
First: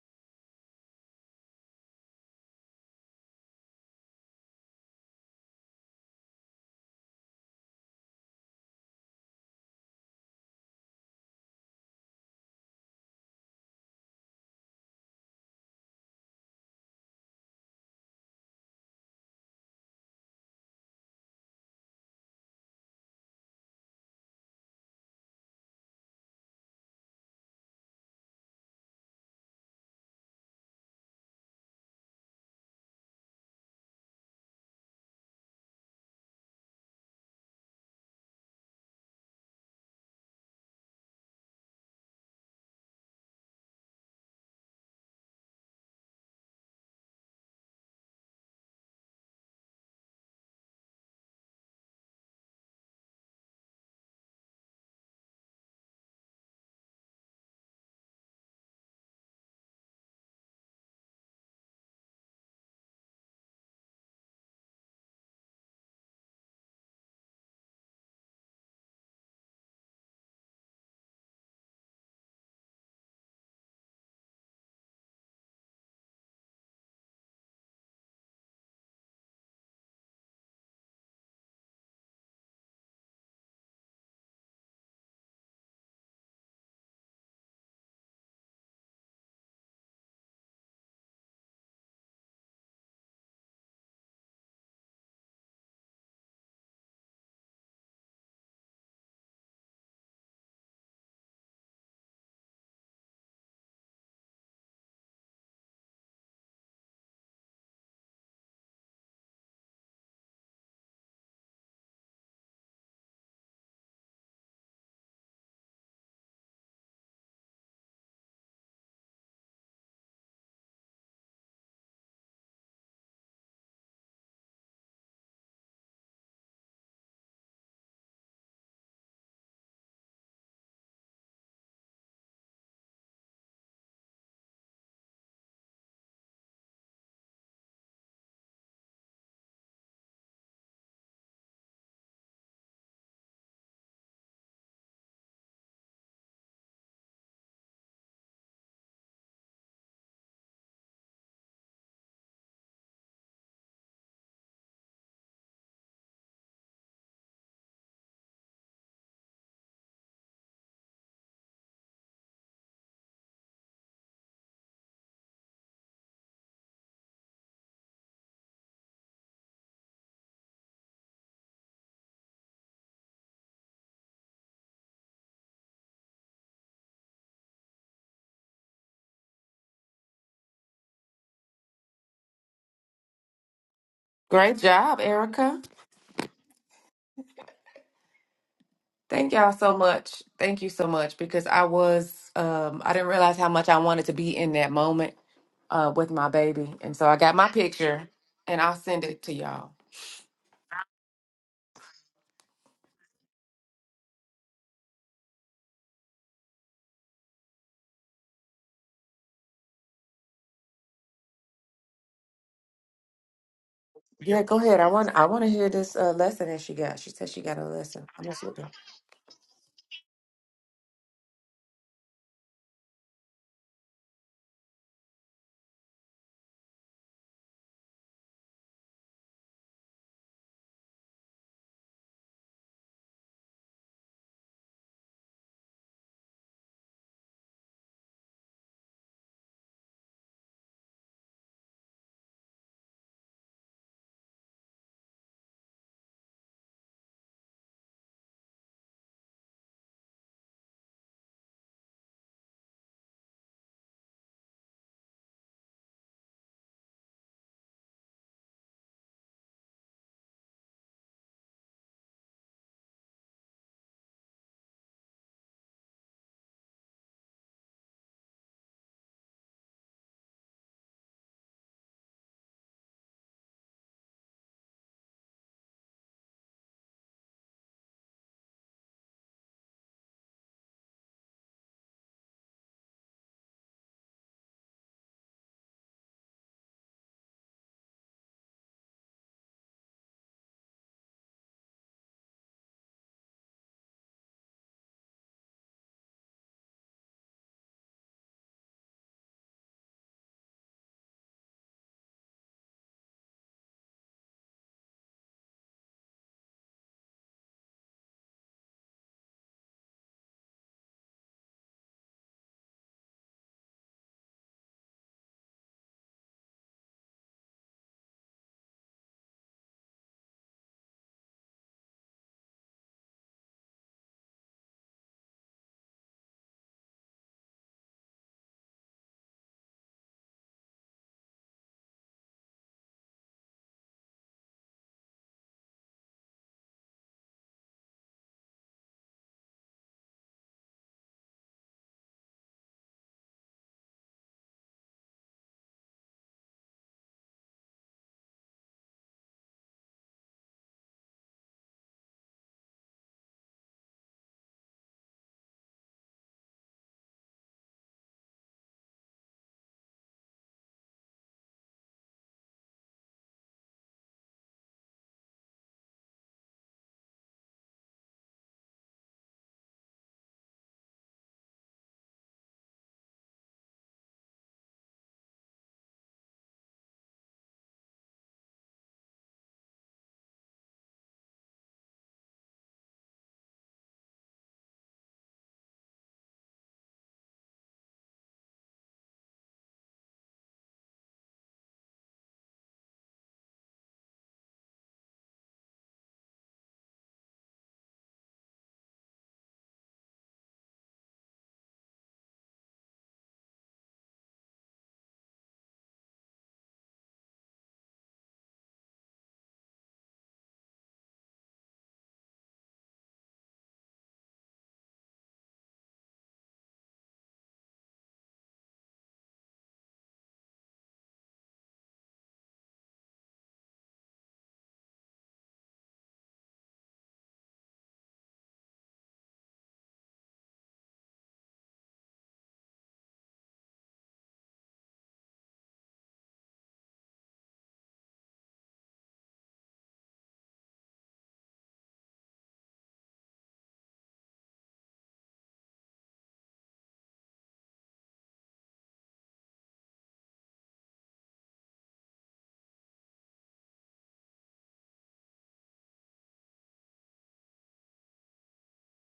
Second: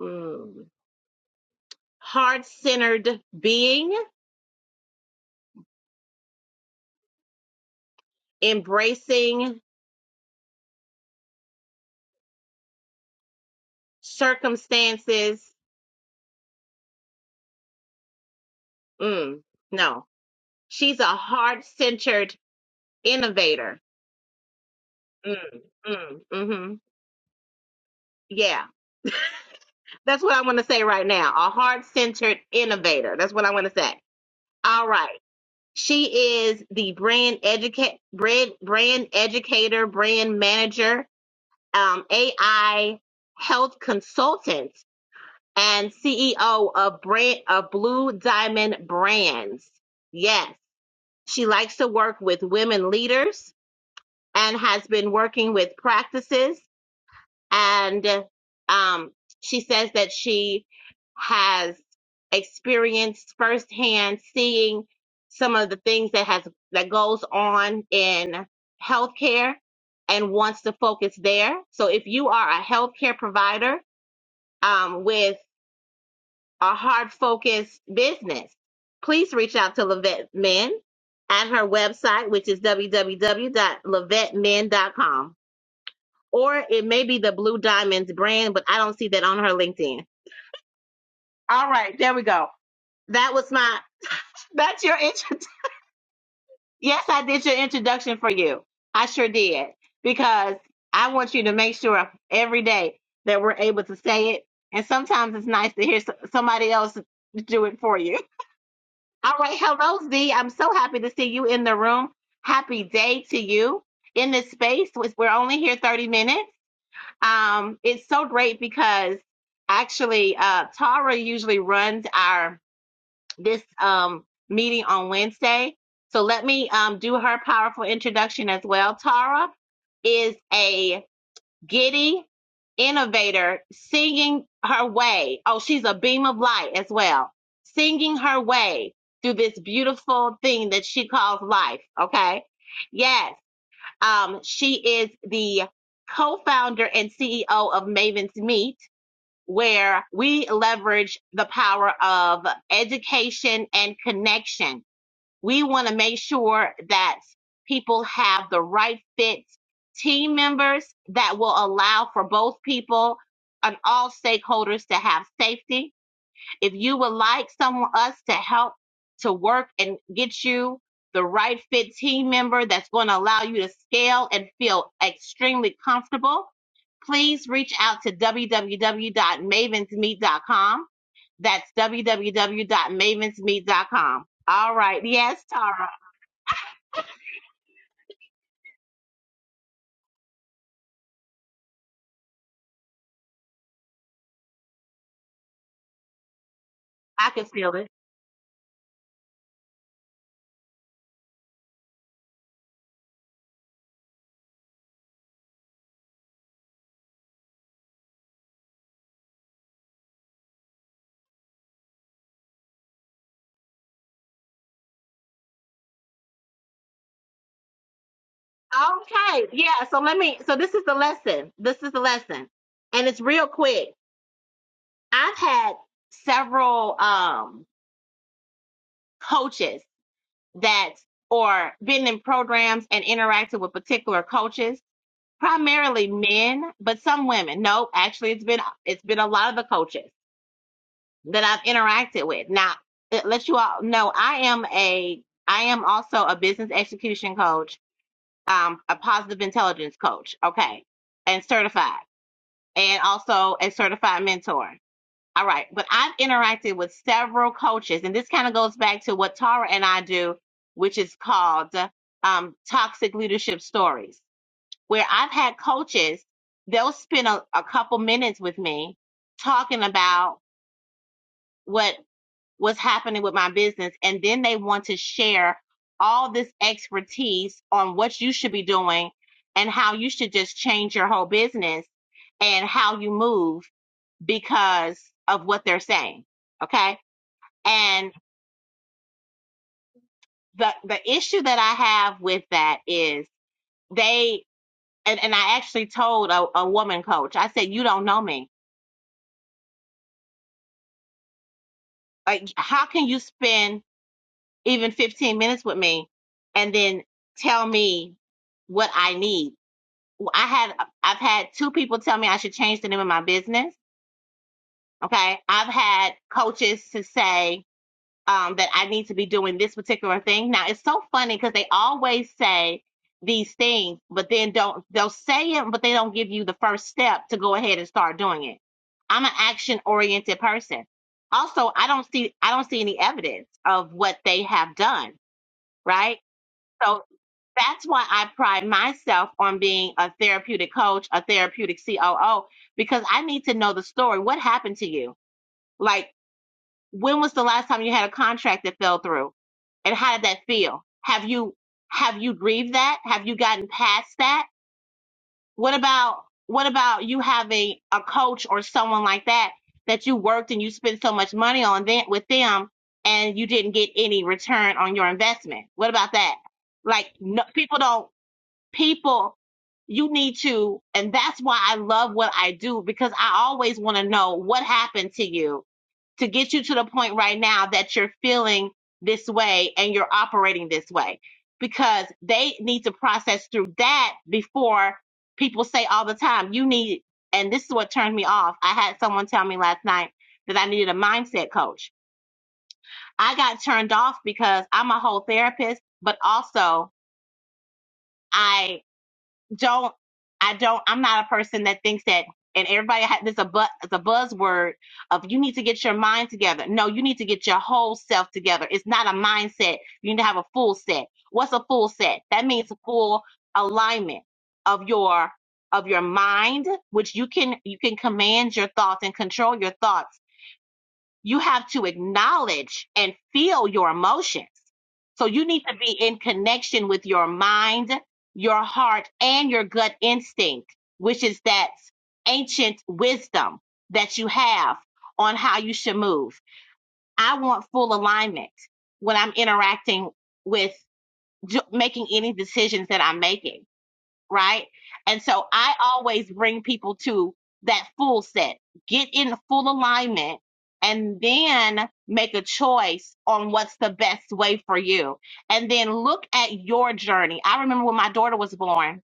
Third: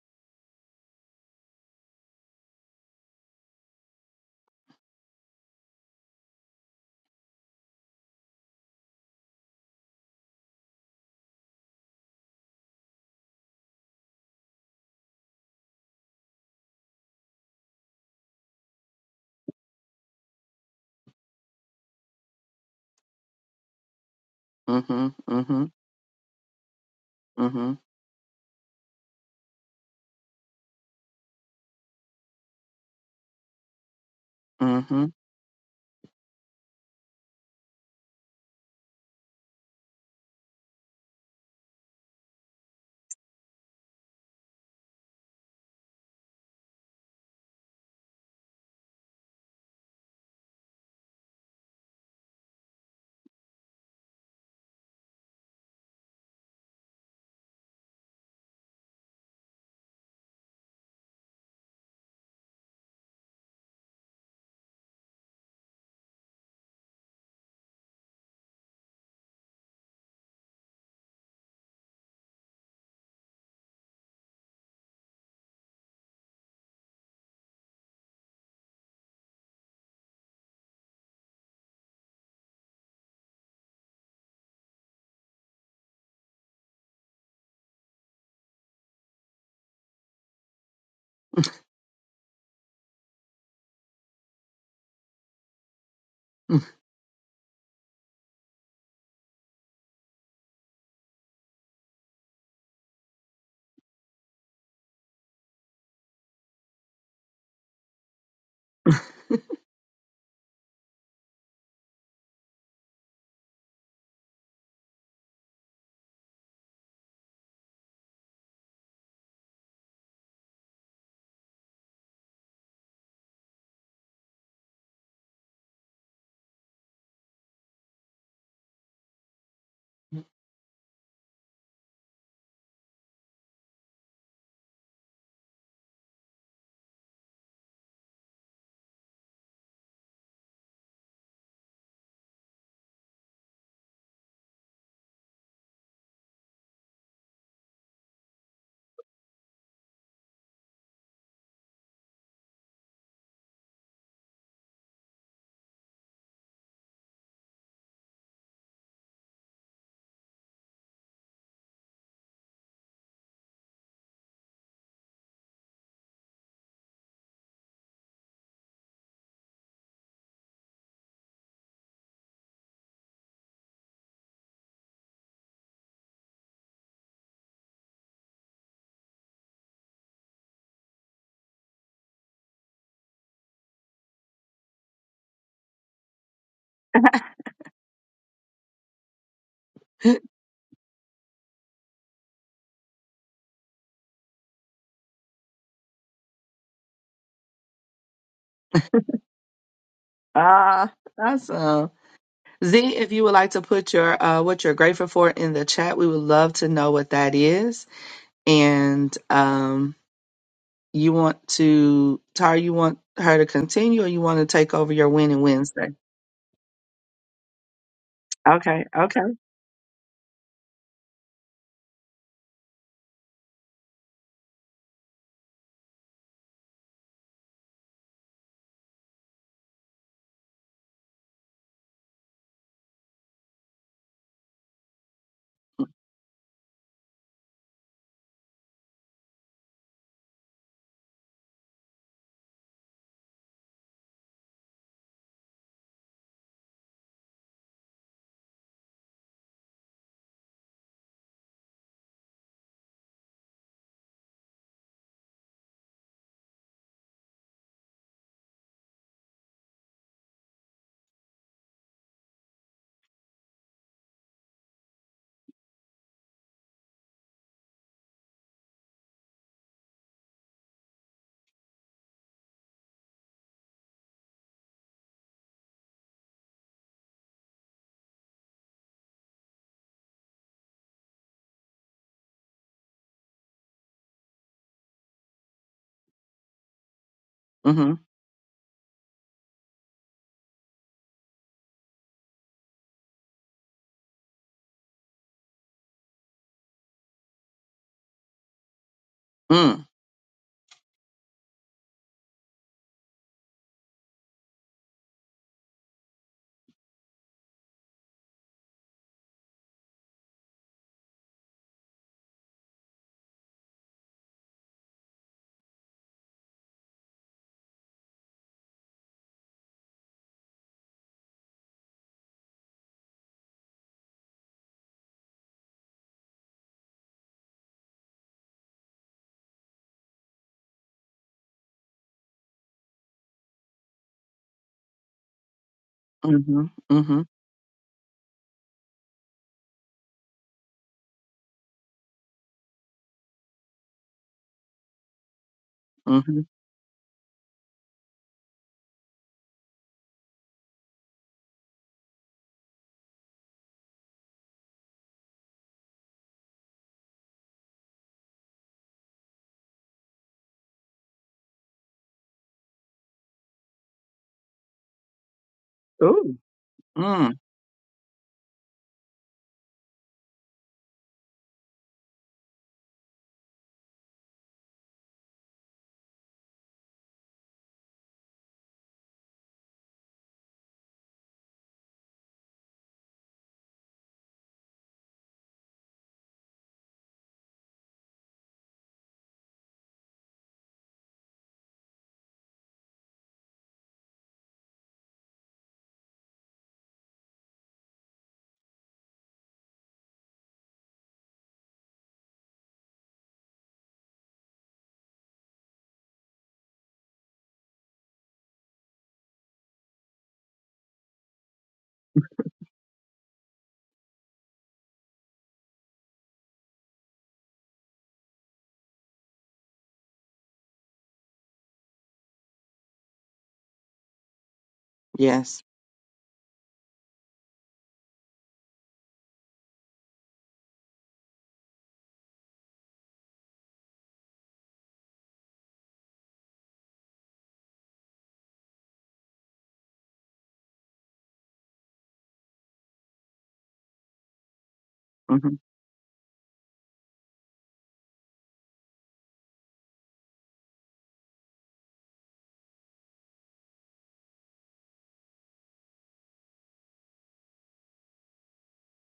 S2: mm, heart centered being embracing circumstances. Mm, no, she's a heart centered innovator.
S3: Mm-hmm.
S2: Mm,
S3: Mm-hmm.
S2: mm, mm,
S3: Mm-hmm.
S2: hmm That's what I want to say right now. A heart centered innovator. That's what I want to say. All
S3: Mm-hmm.
S2: right. She is the brand educate brand brand educator, brand manager, um, AI health consultant, and CEO of brand of Blue Diamond Brands. Yes, she likes to work with women leaders and has been working with practices and um, she says that she has experienced firsthand seeing some of the things that has that goes on in healthcare and wants to focus there. So if you are a healthcare provider um, with a hard focused business, please reach out to Levette Men at her website, which is www.levettemen.com. Or it may be the Blue Diamonds brand, but I don't see that on her LinkedIn. All right, there we go. That was my That's your intro. Yes, I did your introduction for you. I sure did. Because I want you to make sure every day that we're able to say it. And sometimes it's nice to hear s- somebody else do it for you. All right. Hello, Z. I'm so happy to see you in the room. Happy day to you in this space. We're only here 30 minutes. Um, it's so great because actually, uh, Tara usually runs our this um meeting on Wednesday. So let me um do her powerful introduction as well. Tara is a giddy innovator singing her way. Oh, she's a beam of light as well, singing her way through this beautiful thing that she calls life. Okay. Yes. Um, she is the co-founder and CEO of Maven's Meet, where we leverage the power of education and connection. We want to make sure that people have the right fit team members that will allow for both people and all stakeholders to have safety if you would like someone us to help to work and get you the right fit team member that's going to allow you to scale and feel extremely comfortable, please reach out to www.mavensmeet.com. That's www.mavensmeet.com.
S1: Great
S2: All
S1: job,
S2: right. Yes,
S1: Erica.
S2: Tara.
S1: Thank y'all so much. Thank you so much because I was um I didn't realize how much I wanted to be in that moment uh with my baby. And so I
S2: I
S1: got
S2: can
S1: my
S2: feel it.
S1: picture and I'll send it to y'all.
S3: ah, awesome. Z, if you would like to put your uh, what you're grateful for in the chat, we would love to know what that is. And um, You want to, Tara, you want her to continue or you want
S1: Yeah,
S3: to
S1: go
S3: take
S1: ahead. I
S3: over your
S1: want I
S3: winning
S1: want to hear
S3: Wednesday?
S1: this uh lesson that she got. She said she got a lesson. I'm just looking.
S3: Okay, okay.
S2: Okay. Yeah. So let me, so this is the lesson. This is the lesson. And it's real quick. I've had several um, coaches that or been in programs and interacted with particular coaches, primarily men, but some women. No, actually it's been it's been a lot of the coaches that I've interacted with. Now, it let you all know I am a I am also a business execution coach, um, a positive intelligence coach, okay, and certified, and also a certified mentor. All right. But I've interacted with several coaches, and this kind of goes back to what Tara and I do, which is called uh, um, Toxic Leadership Stories, where I've had coaches, they'll spend a, a couple minutes with me talking about what was happening with my business, and then they want to share all this expertise on what you should be doing and how you should just change your whole business and how you move because of what they're saying. Okay
S3: Mm-hmm.
S2: and the the issue that I have with that is they and, and I actually told a, a woman coach, I said, You don't know me.
S3: Mm.
S2: Like how can you spend even fifteen minutes with me and then tell me what I need? Well, I had I've had two people tell me I should change the name of my business. Okay. I've had coaches to say um, that I need to be doing this particular thing. Now it's so funny because they always say these things, but then don't they'll say it, but they don't give you the first step to go ahead and start doing it. I'm an action oriented person. Also, I don't see I don't see any evidence of what they have done, right?
S3: Mm-hmm.
S2: So
S3: Mm-hmm.
S2: that's why I pride myself on being a therapeutic coach, a therapeutic COO, because I need to know the story. What happened to you? like?
S3: Mm-hmm.
S2: when was the last time you had a contract that fell through and how did that feel have you have you grieved that have you gotten past that what about what about you having a coach or someone like that that you worked and you spent so much money on them, with them and you didn't get any return on your investment what about that
S3: Ooh.
S2: like
S3: Mm.
S2: no, people don't people you need to and that's why i love what i do because i always want to know what happened to you to get you to the point right now that you're feeling this way and you're operating this way because they need to process through that before people say all the time you need and this is what turned me off i had someone tell me last night that i needed a mindset coach i got turned off because i'm a whole therapist but also I don't I don't I'm not a person that thinks that and everybody had this a bu- it's a buzzword of you need to get your mind together. No, you need to get your whole self together. It's not a mindset. You need to have a full set. What's a full set? That means full alignment of your of your mind, which you can you can command your thoughts and control your thoughts you have to acknowledge and feel your emotions. So you
S3: Yes.
S2: need to be in connection with your mind, your heart, and your gut instinct, which is that ancient wisdom that you have on how you should move. I want full alignment when I'm interacting with making any decisions that I'm making right? And so
S3: Mm-hmm.
S2: I always bring people to that full set, get in full alignment, and then make a choice on what's the best way for you. And then look at your journey. I remember when my daughter was born,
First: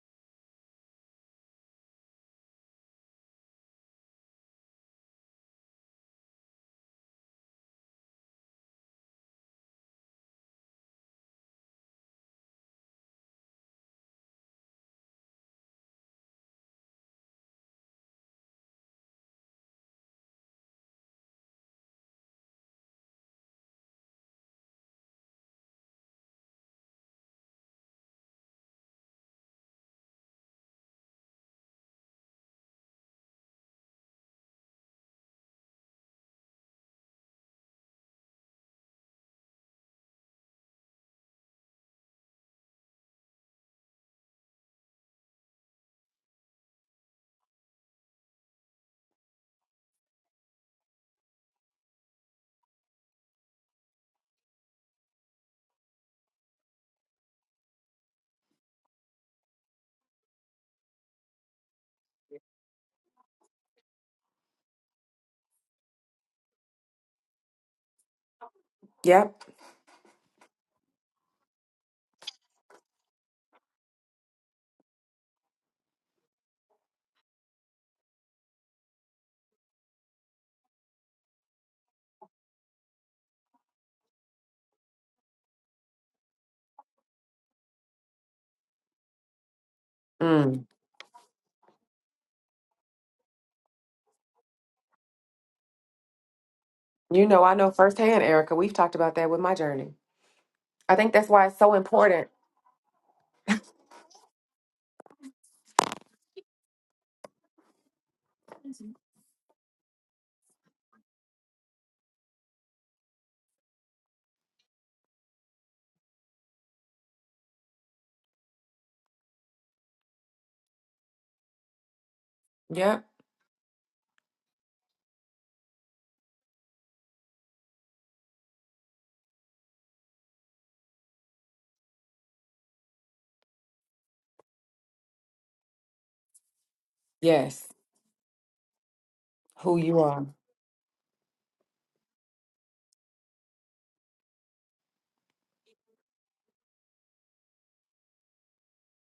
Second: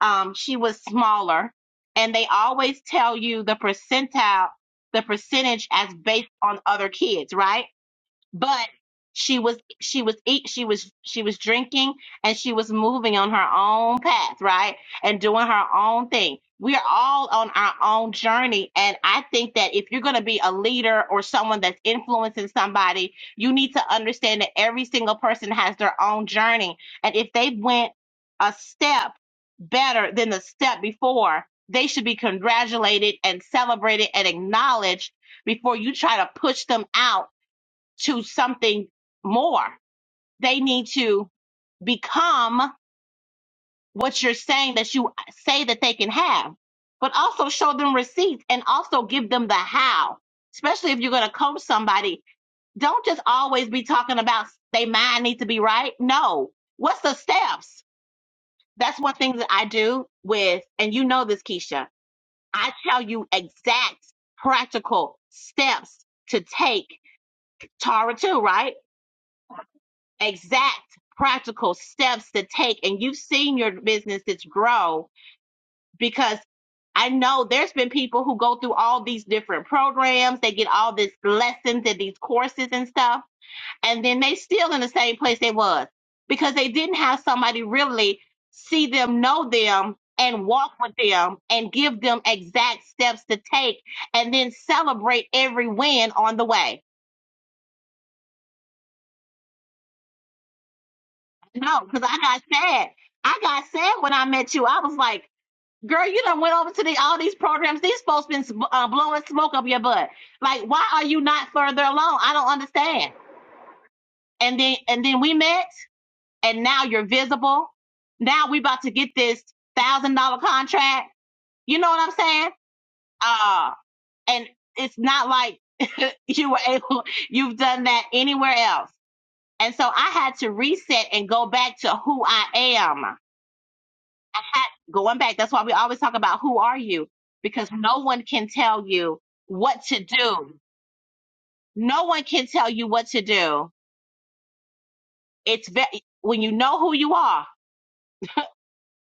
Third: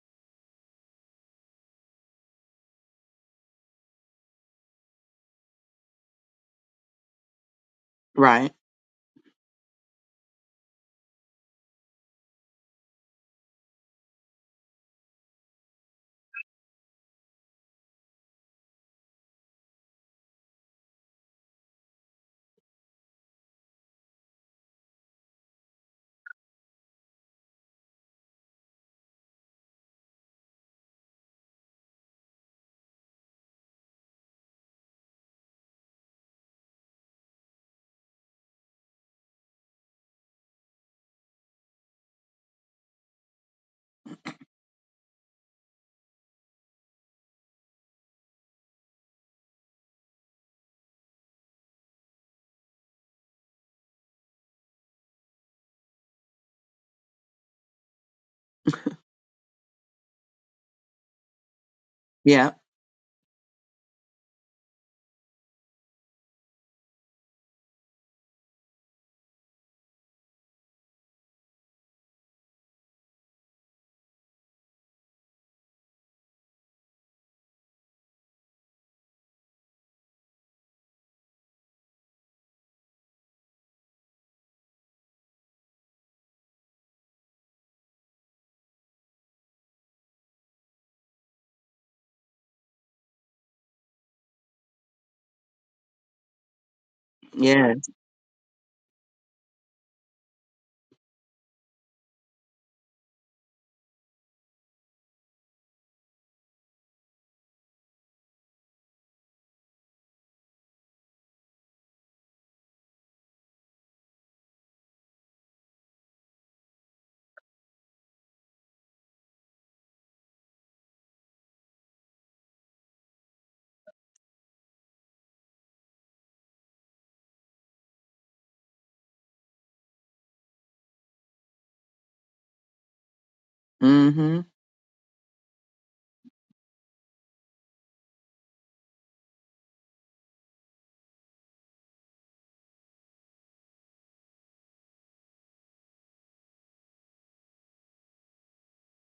S2: um, she was smaller, and they always tell you the percentile, the percentage as based on other kids, right?
S3: Right.
S2: but she was she was eat she was she was drinking and she was moving on her own path right and doing her own thing we're all on our own journey and i think that if you're going to be a leader or someone that's influencing somebody you need to understand that every single person has their own journey and if they went a step better than the step before they should be congratulated and celebrated and acknowledged before you try to push them out to something more. They need to become what you're saying that you say that they can have, but also show them receipts and also give them the how. Especially if you're going to coach somebody, don't just always be talking about they mind needs to be right. No, what's the steps? That's one thing that I do with, and you know this, Keisha.
S3: Yeah.
S2: I tell you exact practical steps to take. Tara too, right?
S1: Yep.
S2: exact practical steps to take and you've seen your businesses grow because I know there's been people who go through all these different programs, they get all these lessons and these courses and stuff, and then they still in the same place they was because they didn't have somebody really see them, know them, and walk with them and give them exact steps to take and then celebrate every win on the way.
S1: You know, I know
S3: Yes.
S1: firsthand, Erica. We've talked about that with my journey. I think that's why it's so
S2: No, because I
S1: important.
S2: got sad. I got sad when I met you. I was like, Girl, you done went over to the, all these programs. These folks been sm- uh, blowing smoke up your butt. Like, why are you not further along? I don't understand. And then, and then we met, and now you're visible. Now we about to get this thousand dollar contract. You know what I'm saying?
S1: Yep.
S2: Uh, and it's not like you were able. You've done that anywhere else. And so I had to reset and go back to who I am
S3: Mm-hmm.
S2: going back, that's why we always talk about who are you?
S1: Yes.
S2: Because no one can tell you
S1: Who
S2: what
S1: you
S2: to
S1: are.
S2: do. No one can tell you what to do. It's ve- when you know who you are,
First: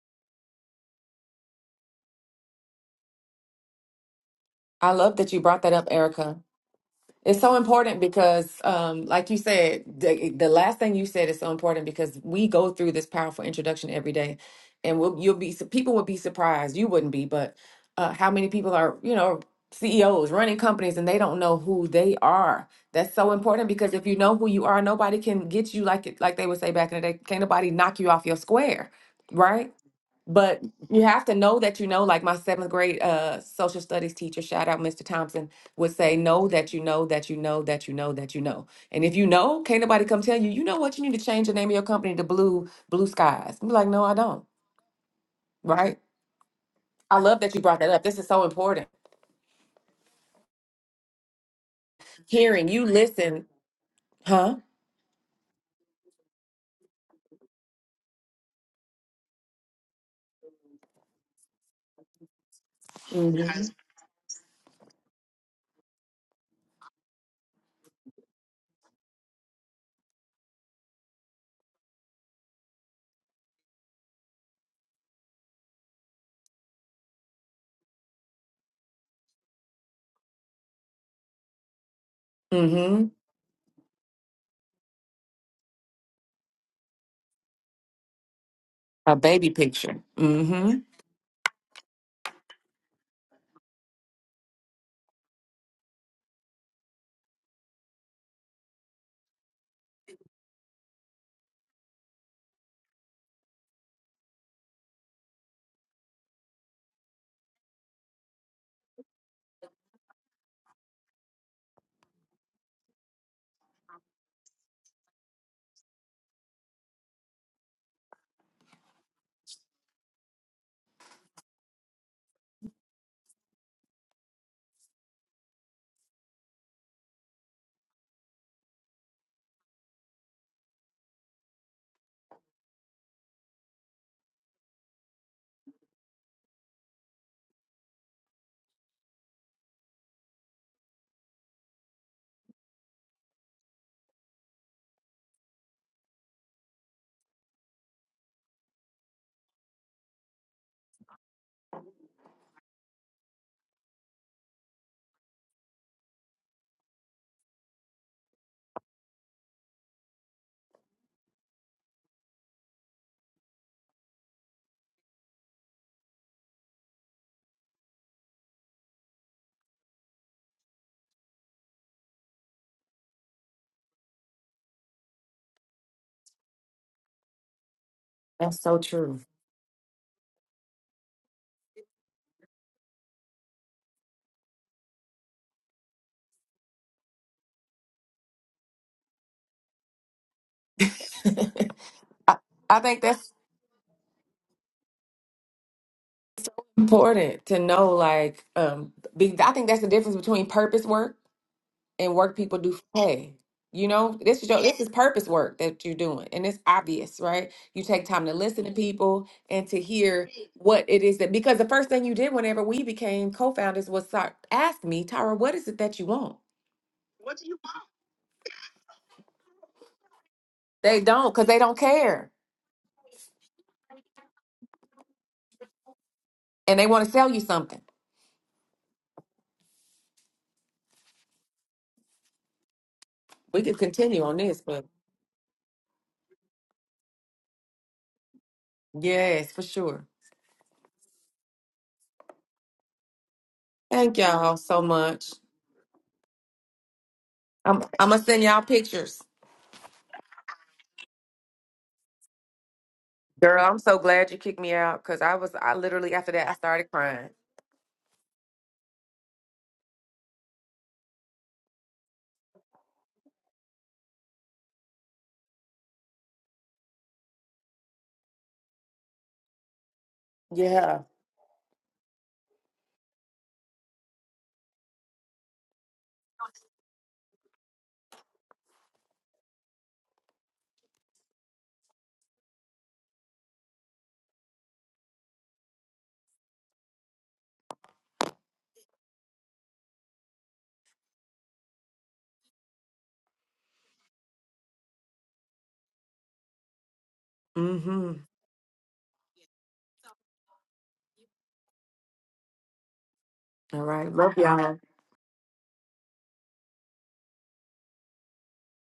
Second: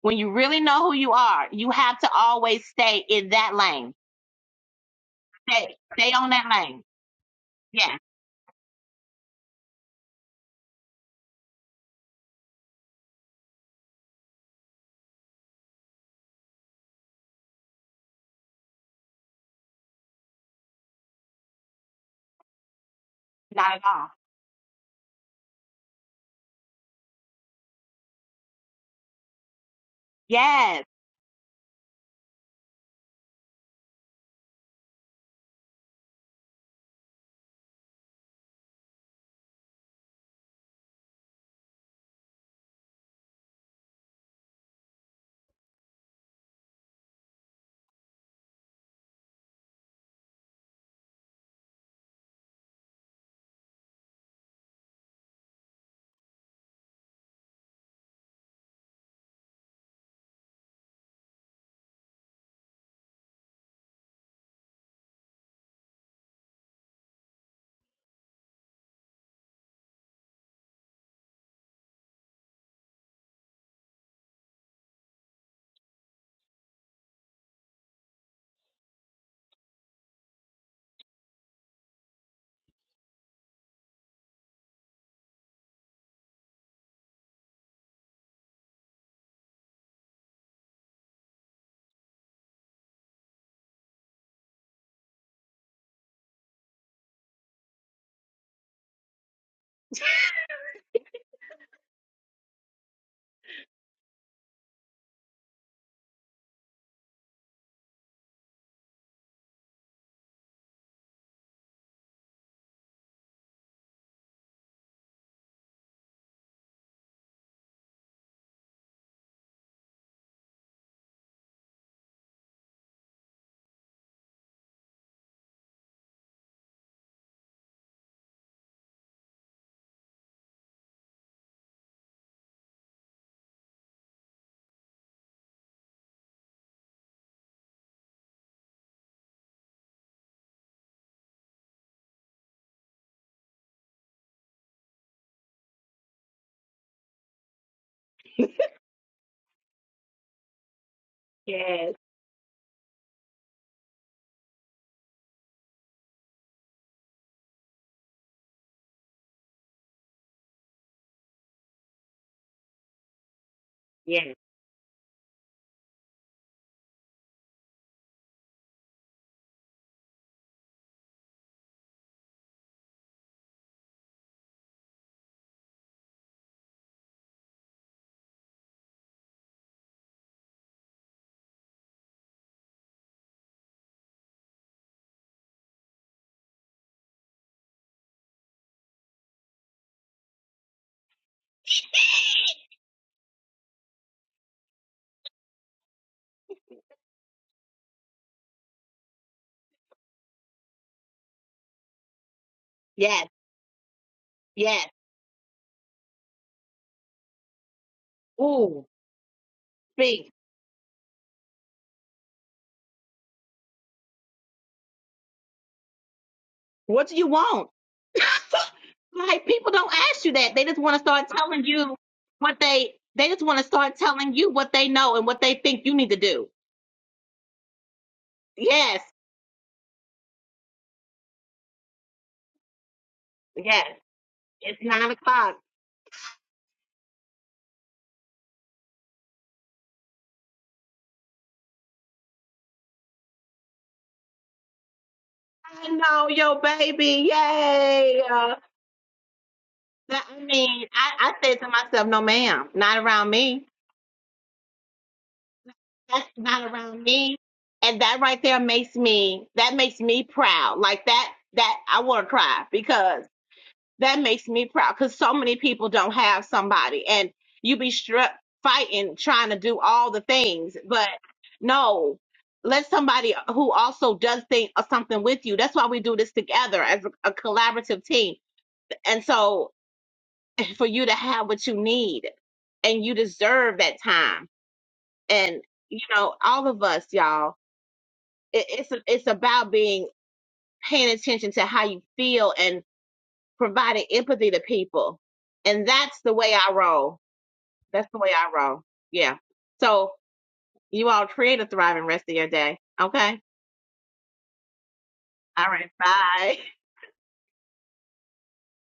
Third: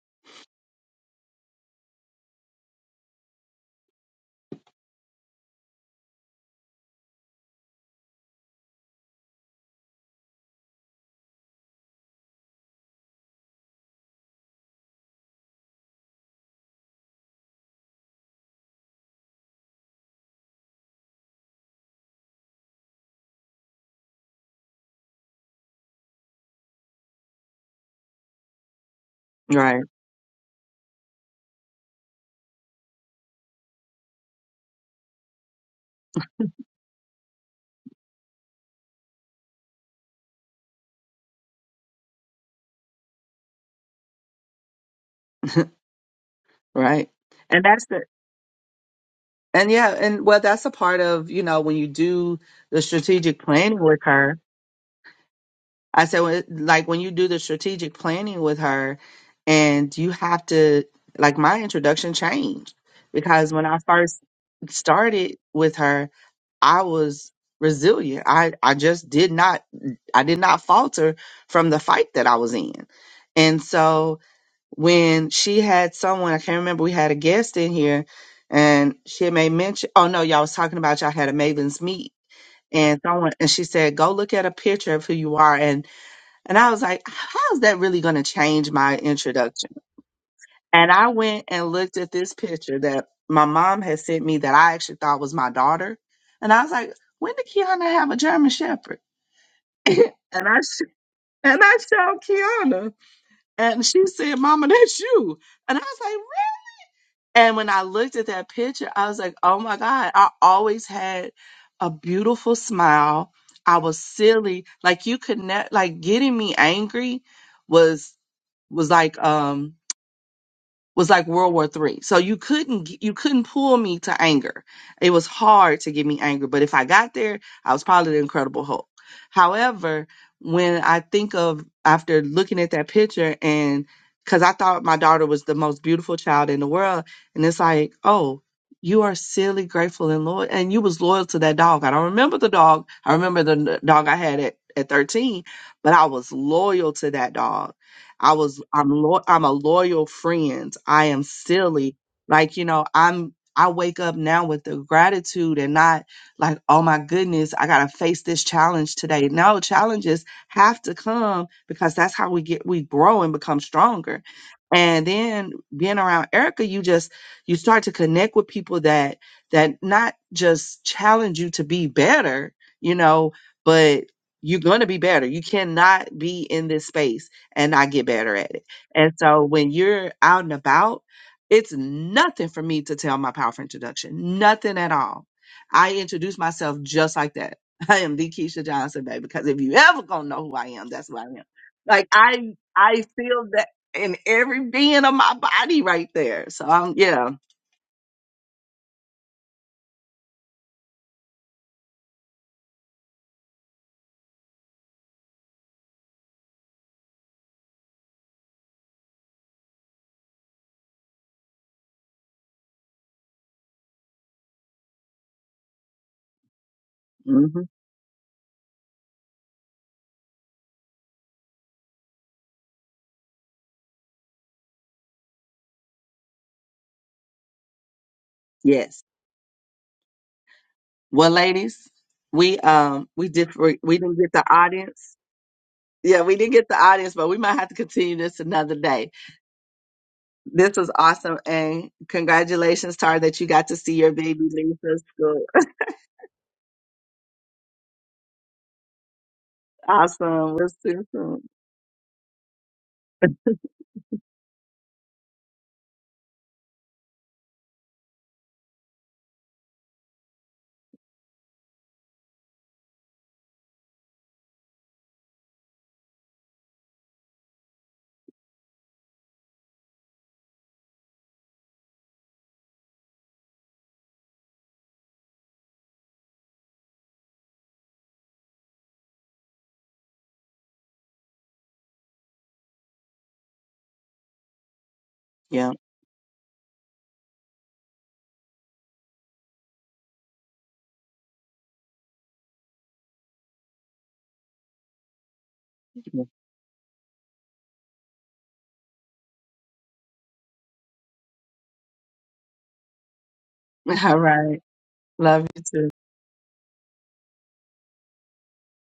S2: when you really know who you are, you have to always stay in that lane.
S1: I love that you brought that
S2: Stay,
S1: up,
S2: stay on
S1: Erica.
S2: that lane.
S1: It's so
S2: Yes,
S1: important because, um, like you said, the, the last thing you said is so important because we go through this powerful introduction every day, and we'll, you'll be su- people will be surprised. You wouldn't be, but uh, how many people are you know CEOs running companies and they don't know who they are? That's so important
S2: not at
S1: because if
S2: all.
S1: you know who you are, nobody can get you like it like they would say back in the day. Can't nobody knock you off your square, right?
S3: Right.
S1: But
S2: Yes,
S1: you have to know that you know, like my seventh grade uh, social studies teacher, shout out Mr. Thompson, would say, Know that you know that you know that you know that you know. And if you know, can't nobody come tell you, you know what, you need to change the name of your company to Blue Blue Skies. I'm like, No, I don't. Right?
S3: Right.
S1: I love that you
S3: And
S1: brought
S3: that's
S1: that up.
S3: the
S1: This is so important.
S3: and yeah, and well that's a part of, you know, when you do
S1: Hearing
S3: the
S1: you
S3: strategic
S1: listen,
S3: planning with her,
S1: huh?
S3: I said, "Well, like when you do the strategic planning with her, and you have to, like, my introduction changed because when
S1: Mm
S3: I first started with her, I was resilient. I, I just did not, I did not falter from the fight that I was in. And so when she had someone, I can't remember, we had a guest in here and she had made mention, oh no, y'all was talking about y'all had a Maven's meet.
S1: hmm. Mm
S3: And
S1: hmm.
S3: someone, and she said, go look at a picture of who you are. and. And I was like, how's that really going to change my
S1: A baby
S3: introduction?
S1: picture. Mm hmm.
S3: And I went and looked at this picture that my mom had sent me that I actually thought was my daughter. And I was like, when did Kiana have a German Shepherd? and I sh- and I showed Kiana, and she said, "Mama, that's you." And I was like, "Really?" And when I looked at that picture, I was like, "Oh my God!" I always had a beautiful smile. I was silly, like you could not, like getting me angry was was like um was like World War Three. So you couldn't g- you couldn't pull me to anger. It was hard to get me angry, but if I got there, I was probably the Incredible Hulk. However, when I think of after looking at that picture and because I thought my daughter was the most beautiful child in the world, and it's like, oh, you are silly, grateful, and loyal, and you was loyal to that dog. I don't remember the dog. I remember the n- dog I had at at 13, but I was loyal to that dog I was I'm lo- I'm a loyal friend. I am
S2: yes,
S3: silly. Like, you know, I'm I wake up now with the gratitude and not like, oh my goodness, I gotta face this challenge today. No, challenges have to come because that's how we get we grow and become stronger.
S2: yes,
S3: And then being around Erica, you just you start to connect with people that that not just challenge you to be better, you know, but you're going to be better. You cannot be in this space and I get better at
S1: That's
S3: it.
S1: so
S3: And
S1: true.
S3: so when you're out and about, it's nothing for me to tell my powerful introduction, nothing at all. I introduce myself just like that. I am the Keisha Johnson, baby, because if you ever gonna know who I am, that's who I am. Like
S1: I,
S3: I,
S1: I think
S3: I
S1: that's
S3: feel that in every being of my body right there. So I'm, yeah,
S1: important to know like um be, I think that's the difference between purpose work and work people do for
S2: yes,
S1: pay. You know, this is your, this
S2: yes.
S1: is purpose work that you're doing and it's obvious, right? You take time to listen to
S2: Ooh,
S1: people and to
S2: speak.
S1: hear what it is that because the first thing you did whenever we became co-founders was start ask me, Tara, what is it that you want?
S2: What do you
S3: hmm
S2: want? like people don't ask you that. They just want to
S1: They
S2: start
S1: don't cuz they
S2: telling
S1: don't
S2: you
S1: care
S2: what they they just want to start telling you what they know and what they think you need to do.
S1: and they want to sell you something.
S2: Yes,
S3: yes. Well, ladies, we um we did
S1: We
S3: we
S1: could
S2: yes.
S3: didn't
S1: continue
S3: get
S1: on
S3: the
S1: this,
S2: It's
S1: but
S2: nine
S3: audience.
S2: o'clock.
S3: Yeah, we didn't get the audience, but we might have to continue this another day.
S1: yes, for sure.
S3: This was awesome, and congratulations, Tara, that you got to see your
S1: Thank
S3: baby
S1: y'all
S3: leave
S1: so
S3: for
S1: much.
S3: school.
S2: I know your baby.
S1: I'm I'm gonna
S2: Yay.
S1: send
S2: Uh,
S1: y'all pictures.
S2: that, I
S3: Awesome. We'll
S2: mean,
S3: see you
S2: I, I
S3: soon.
S2: said to myself, no ma'am, not around
S1: Girl,
S2: me.
S1: I'm so glad you kicked me out because I was I literally
S2: That's
S1: after that I
S2: not
S1: started
S2: around
S1: crying.
S2: me. And that right there makes me that makes me proud. Like that that I wanna cry because. that makes me proud because so many people don't have somebody and you be struck fighting trying to do all the things
S1: Yeah.
S2: but no let somebody who also does think of something with you that's why we do this together as a, a collaborative team and so for you to have what you need and you deserve that time and
S3: Yeah.
S2: you know all of us y'all it, it's it's about being paying attention to how you feel and. providing empathy to people. And that's the way I roll. That's
S1: Mm-hmm.
S2: the way I roll. Yeah. So you all create a thriving rest of your day. Okay.
S1: All right.
S3: All
S1: Love
S3: right.
S1: y'all.
S3: Love you
S2: All
S3: too.
S2: right. Bye.